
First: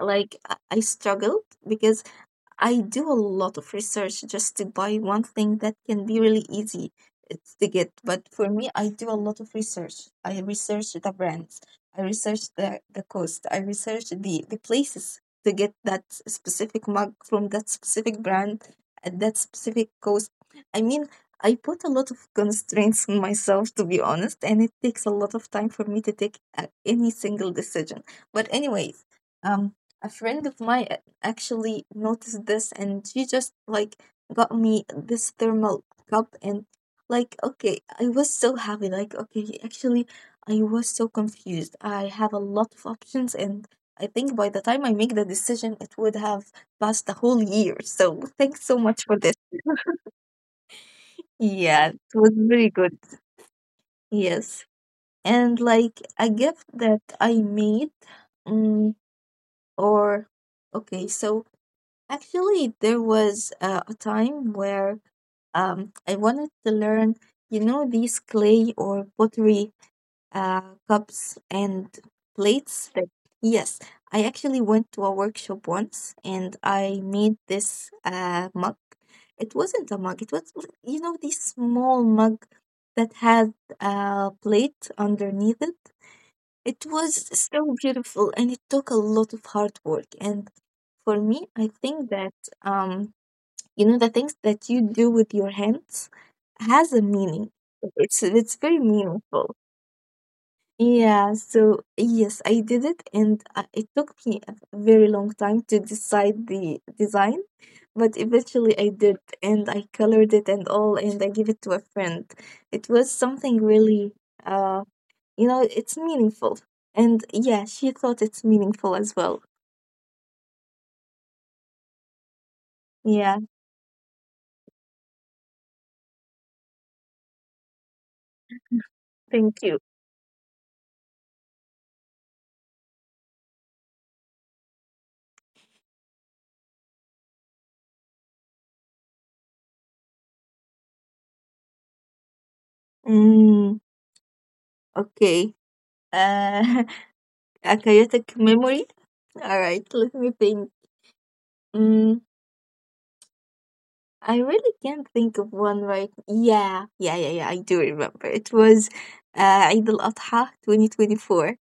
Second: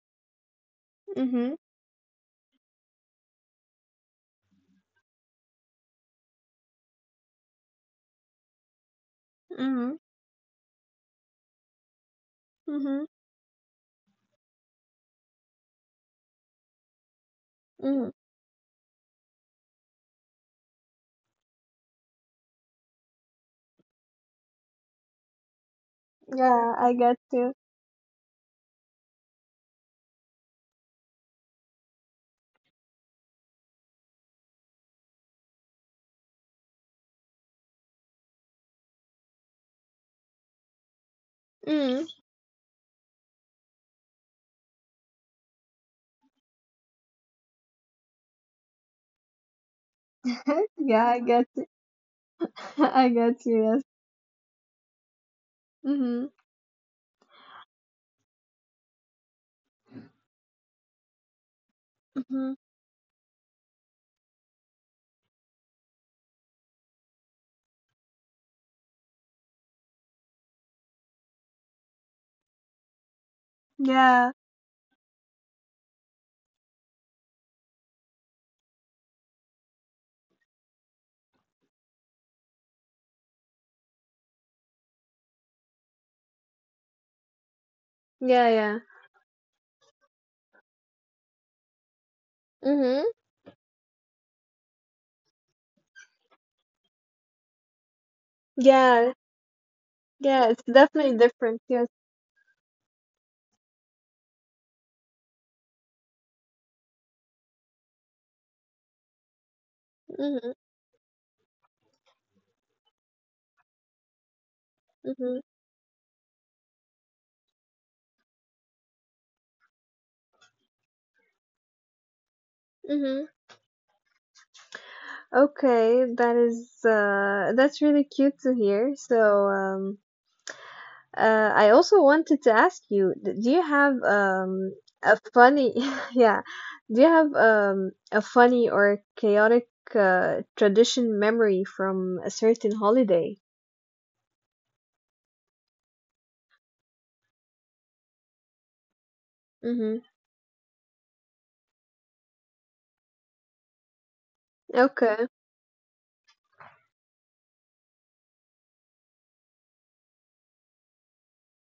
Speaker 2: like I I struggled
Speaker 1: Mhm.
Speaker 2: because I do a lot of research just to buy one thing that can be really easy it's to get. But for me, I do a lot of
Speaker 1: Mm,
Speaker 2: research. I research the brands, I research the, the
Speaker 1: mm-hmm,
Speaker 2: cost, I research the, the places to get that specific mug from that
Speaker 1: mm.
Speaker 2: specific brand at that specific cost. I mean, I put a lot of constraints on myself, to be honest, and it takes a lot of time for me to take uh,
Speaker 1: Yeah, I
Speaker 2: any
Speaker 1: get
Speaker 2: single
Speaker 1: you.
Speaker 2: decision. But, anyways, um, a friend of mine actually noticed this and she just like got me this thermal cup, and like okay, I was so happy. Like okay, actually, I was so confused, I
Speaker 1: Mm.
Speaker 2: have a lot of options, and I think by the time I make the decision it would have passed the whole year, so thanks so much for this.
Speaker 1: Yeah, I get you.
Speaker 2: Yeah, it was very good.
Speaker 1: I get you, yes.
Speaker 2: Yes. And like
Speaker 1: Mm-hmm,
Speaker 2: a gift that I made, mm, or okay so
Speaker 1: mm-hmm.
Speaker 2: actually, there was uh, a time where um, I wanted to learn, you know, these clay or pottery uh, cups and plates. Right. Yes, I
Speaker 1: Yeah,
Speaker 2: actually went to a workshop once and I made this uh, mug. It wasn't a mug, it was, you know, this small mug that had a plate underneath it. It was so beautiful
Speaker 1: yeah,
Speaker 2: and it
Speaker 1: yeah.
Speaker 2: took a lot of hard work. And for me, I think that
Speaker 1: Mm-hmm.
Speaker 2: um, you know the things that you do with your hands has a meaning. It's it's very
Speaker 1: Yeah,
Speaker 2: meaningful.
Speaker 1: yeah, it's definitely
Speaker 2: Yeah,
Speaker 1: different,
Speaker 2: so
Speaker 1: yes.
Speaker 2: yes, I did it, and uh, it took me a very long time to decide the design, but eventually I did, and I colored it
Speaker 1: Mm-hmm,
Speaker 2: and all, and I gave it to a friend. It was something really uh,
Speaker 1: mm-hmm,
Speaker 2: you know, it's meaningful. And yeah, she thought it's meaningful as well.
Speaker 1: mm-hmm.
Speaker 2: Yeah,
Speaker 1: Okay, that is, uh, that's really cute to hear. So,
Speaker 2: thank you.
Speaker 1: um, Uh, I also wanted to ask you, d- do you have um a funny yeah, do you have um a funny or chaotic uh, tradition memory from a certain holiday?
Speaker 2: Mm, okay. Uh, a chaotic memory? All right,
Speaker 1: Mm-hmm.
Speaker 2: let me think. Mm, I really can't
Speaker 1: Okay.
Speaker 2: think of one right. Yeah, yeah, yeah, yeah. I do remember. It was uh, Eid al Adha twenty twenty-four.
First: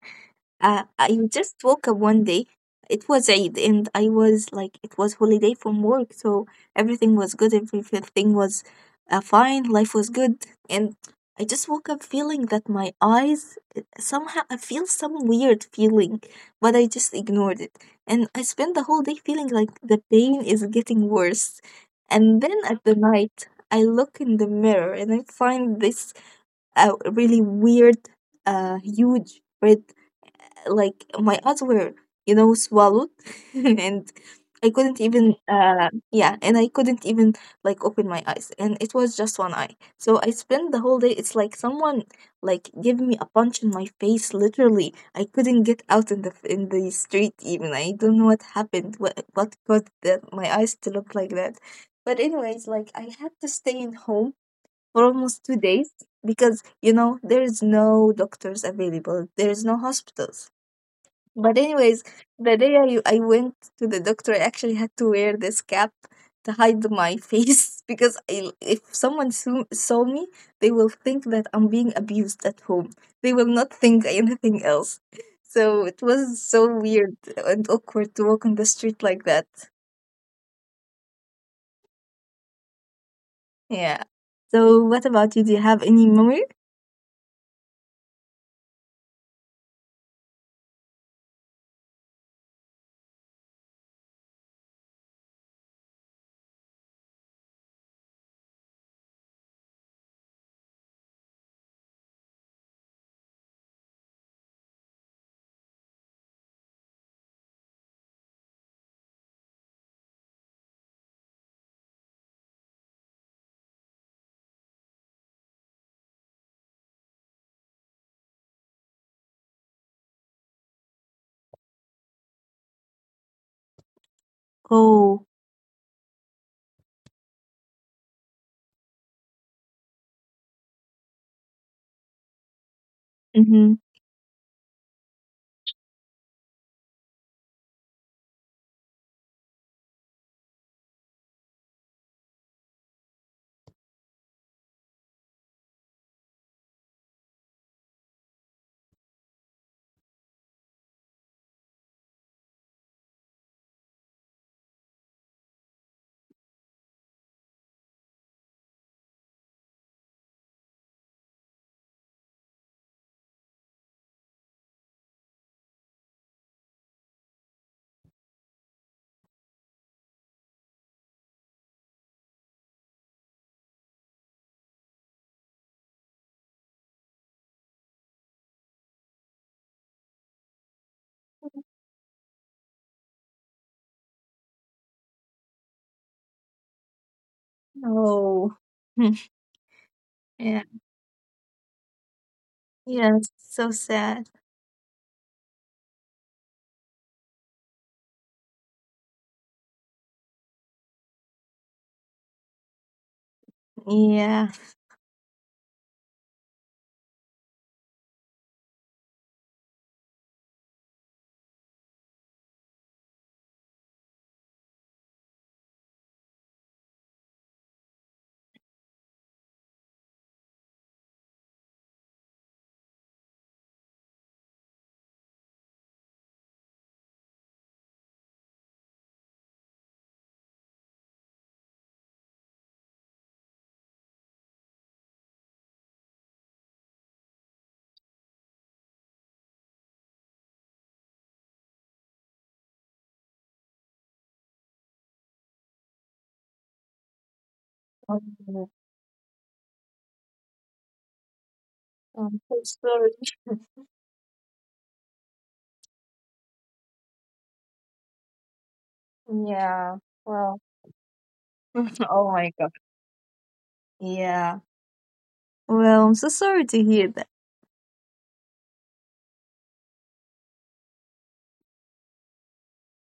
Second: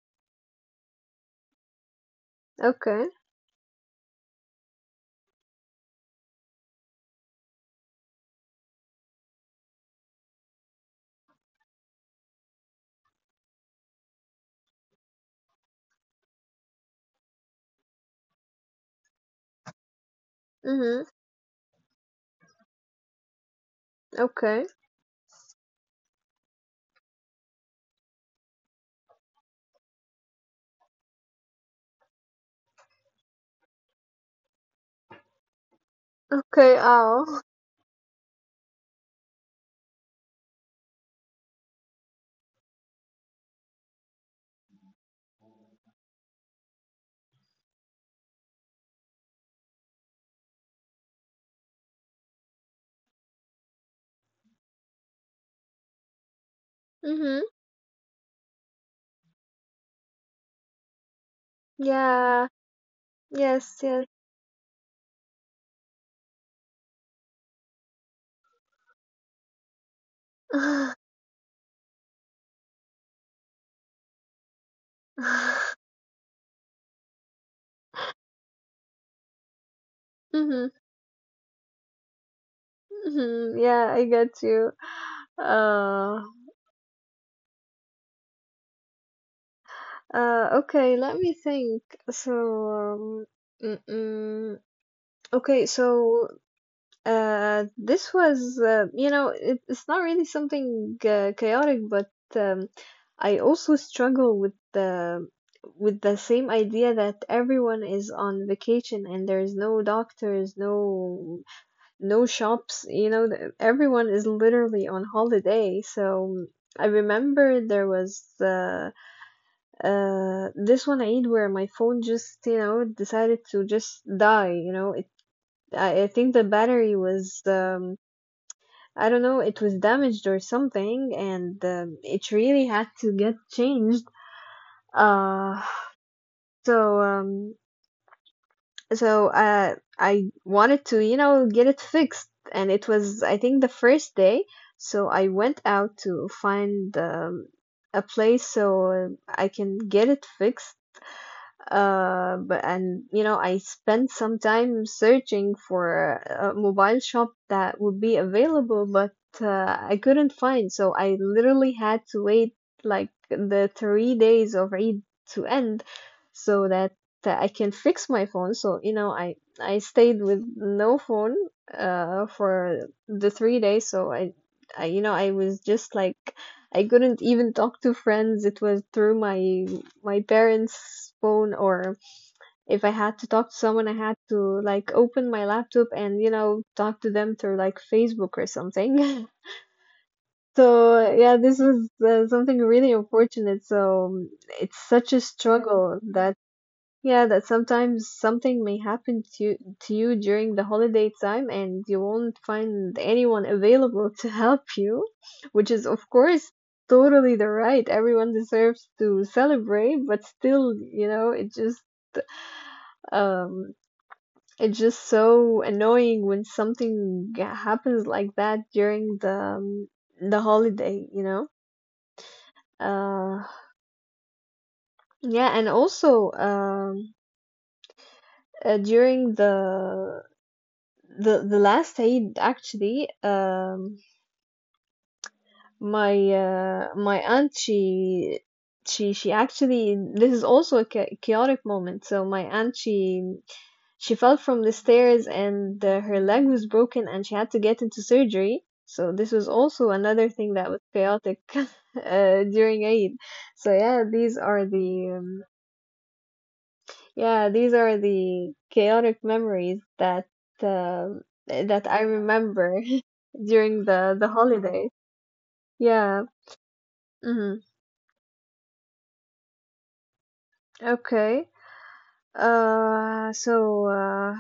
Speaker 2: Uh, I just woke up one day. It
Speaker 1: Okay.
Speaker 2: was Eid, and I was like, it was holiday from work, so everything was good. Everything was uh, fine. Life was good, and I just woke up feeling that my eyes uh, somehow I feel some weird feeling, but I just ignored it, and I spent the whole day feeling like the pain is
Speaker 1: Mm-hmm.
Speaker 2: getting worse, and then at the night I look in the
Speaker 1: Okay.
Speaker 2: mirror and I find this uh, really weird, uh, huge red, like my eyes were, you know, swallowed and I couldn't even uh yeah, and I
Speaker 1: Okay.
Speaker 2: couldn't even
Speaker 1: Oh.
Speaker 2: like open my eyes, and it was just one eye. So I spent the whole day, it's like someone like gave me a punch in my face, literally. I couldn't get out in the in the street even. I don't know what happened, what what caused the, my eyes to look like that, but anyways like I had to stay in home for almost two days, because you know
Speaker 1: Mm-hmm.
Speaker 2: there is no doctors available, there is no hospitals, but anyways,
Speaker 1: Yeah.
Speaker 2: the day I, I went
Speaker 1: Yes,
Speaker 2: to the
Speaker 1: yes.
Speaker 2: doctor, I actually had to wear this cap to hide my face because I, if someone saw, saw me, they will think that I'm being abused at home. They will not think anything else. So it was so weird and awkward to walk on the street like that.
Speaker 1: Mm-hmm. Mm-hmm. Yeah,
Speaker 2: Yeah.
Speaker 1: I get you.
Speaker 2: So what about you? Do you have any
Speaker 1: Uh,
Speaker 2: memory?
Speaker 1: uh, okay, let me think. So, um, mm-mm. Okay, so uh, this was, uh, you know, it, it's not really something uh, chaotic, but um, I also struggle with the with the same idea that everyone is on vacation and there's no doctors, no no shops, you know, th- everyone is literally on holiday. So I remember there was uh, uh, this one Eid where my phone just, you know, decided to just die, you know, I I think the
Speaker 2: Oh.
Speaker 1: battery was um I don't know it was damaged or something, and um, it really had to get changed.
Speaker 2: Mm-hmm.
Speaker 1: Uh so um so uh I wanted to you know get it fixed, and it was I think the first day, so I went out to find um, a place so uh, I can get it fixed. Uh, but and you know, I spent some time searching for a mobile shop that would be available, but uh, I couldn't find. So I literally had to wait like the three days of Eid to end so that uh, I can fix my phone. So you know, I I stayed with no phone uh for the three days. So I, I you know, I was just like I couldn't even talk to friends. It was through my my parents' phone, or if I had to talk to someone, I had to like open my laptop and, you know, talk to them through like Facebook or something.
Speaker 2: Oh.
Speaker 1: So, yeah, this was
Speaker 2: Yeah.
Speaker 1: uh, something really unfortunate. So, um,
Speaker 2: Yeah, it's
Speaker 1: it's
Speaker 2: so
Speaker 1: such a
Speaker 2: sad.
Speaker 1: struggle that yeah, that sometimes something may happen to you, to you during the holiday time, and you won't find anyone available to help you, which
Speaker 2: Yeah.
Speaker 1: is of course totally the right. Everyone deserves to celebrate, but still, you know, it just um it's just so annoying when something g- happens like that during the um, the holiday, you know? Uh yeah, and also um uh, during the the the last Eid actually um my uh, my aunt she she she actually this is also a cha- chaotic moment. So my aunt she she fell from the stairs, and uh, her leg was broken, and she had to get into surgery, so this was also
Speaker 2: Oh,
Speaker 1: another thing that was chaotic uh, during Eid.
Speaker 2: I'm
Speaker 1: So
Speaker 2: so
Speaker 1: yeah, these
Speaker 2: sorry.
Speaker 1: are the um, yeah these are the chaotic memories that uh,
Speaker 2: Yeah.
Speaker 1: that
Speaker 2: Well,
Speaker 1: I remember
Speaker 2: oh my
Speaker 1: during
Speaker 2: God.
Speaker 1: the the holiday.
Speaker 2: Yeah.
Speaker 1: Yeah.
Speaker 2: Well, I'm so
Speaker 1: Hmm.
Speaker 2: sorry to hear that.
Speaker 1: Okay. Uh, so uh,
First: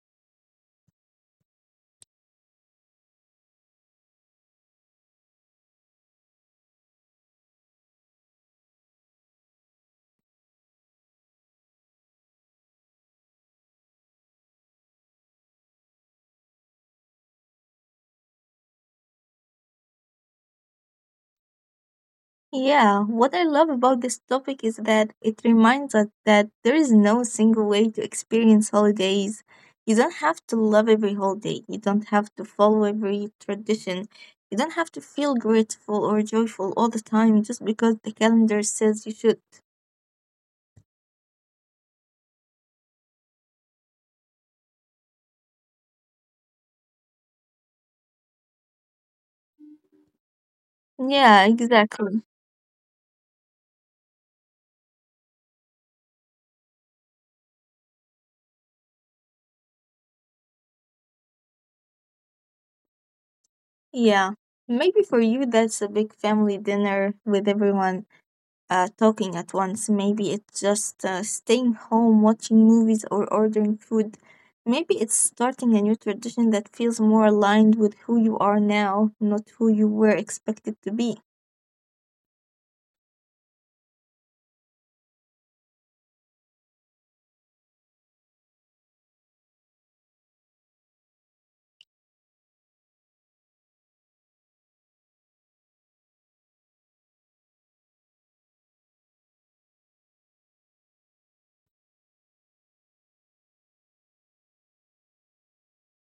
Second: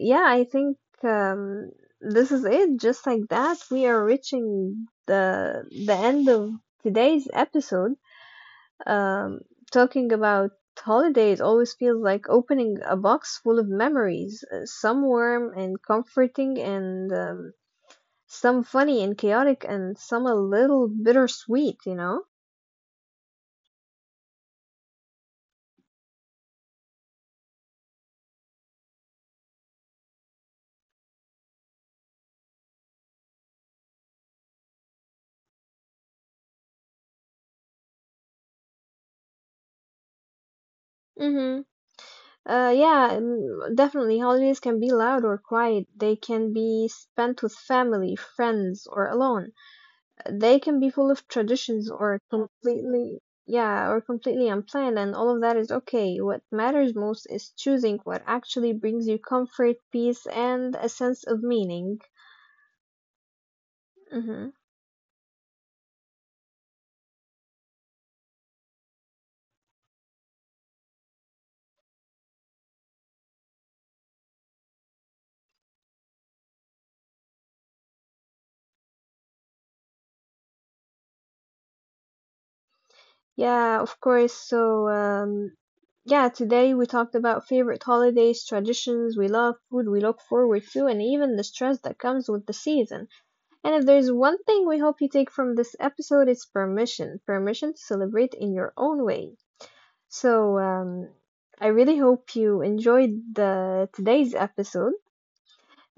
Speaker 1: yeah, I think um, this is it. Just like that, we are reaching the the end of today's episode. Um, talking about holidays always feels like opening a box full of memories, uh, some warm and comforting, and um, some funny and chaotic, and some a little bittersweet. You know.
Speaker 2: Yeah. What I love about this topic is that it reminds us that there is no single way to experience holidays. You don't have to love every holiday. You don't have to follow every tradition. You don't have to feel grateful or joyful all the time just because the calendar says you should.
Speaker 1: Mm-hmm. Uh, yeah, mm, definitely. Holidays can be loud or quiet. They can be spent with family, friends, or alone. They can be full of
Speaker 2: Yeah,
Speaker 1: traditions
Speaker 2: exactly.
Speaker 1: or completely, yeah, or completely unplanned, and all of that is okay. What matters most is choosing what actually brings you comfort, peace, and a sense of meaning.
Speaker 2: Yeah.
Speaker 1: Mm-hmm.
Speaker 2: Maybe for you, that's a big family dinner with everyone uh, talking at once. Maybe it's just uh, staying home, watching movies, or ordering food. Maybe it's starting a new tradition that feels more aligned with who you are now, not who you were expected to be.
Speaker 1: Yeah, of course. So, um, yeah, today we talked about favorite holidays, traditions we love, food we look forward to, and even the stress that comes with the season. And if there's one thing we hope you take from this episode, it's permission, permission to celebrate in your own way. So, um, I really hope you enjoyed the today's episode,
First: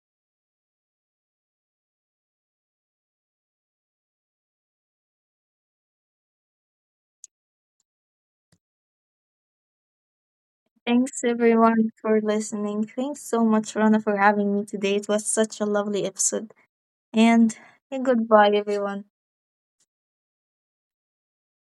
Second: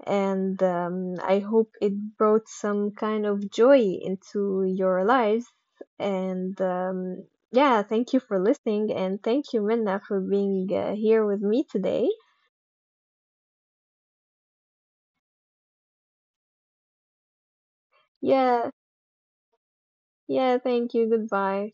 Speaker 1: and um, I hope it brought some kind of joy into your lives. And um, yeah, thank you for listening, and thank you, Minna, for being uh,
Speaker 2: Thanks
Speaker 1: here with me
Speaker 2: everyone
Speaker 1: today.
Speaker 2: for listening. Thanks so much, Rana, for having me today. It was such a lovely episode. And uh, goodbye,
Speaker 1: Yeah,
Speaker 2: everyone.
Speaker 1: yeah, thank you. Goodbye.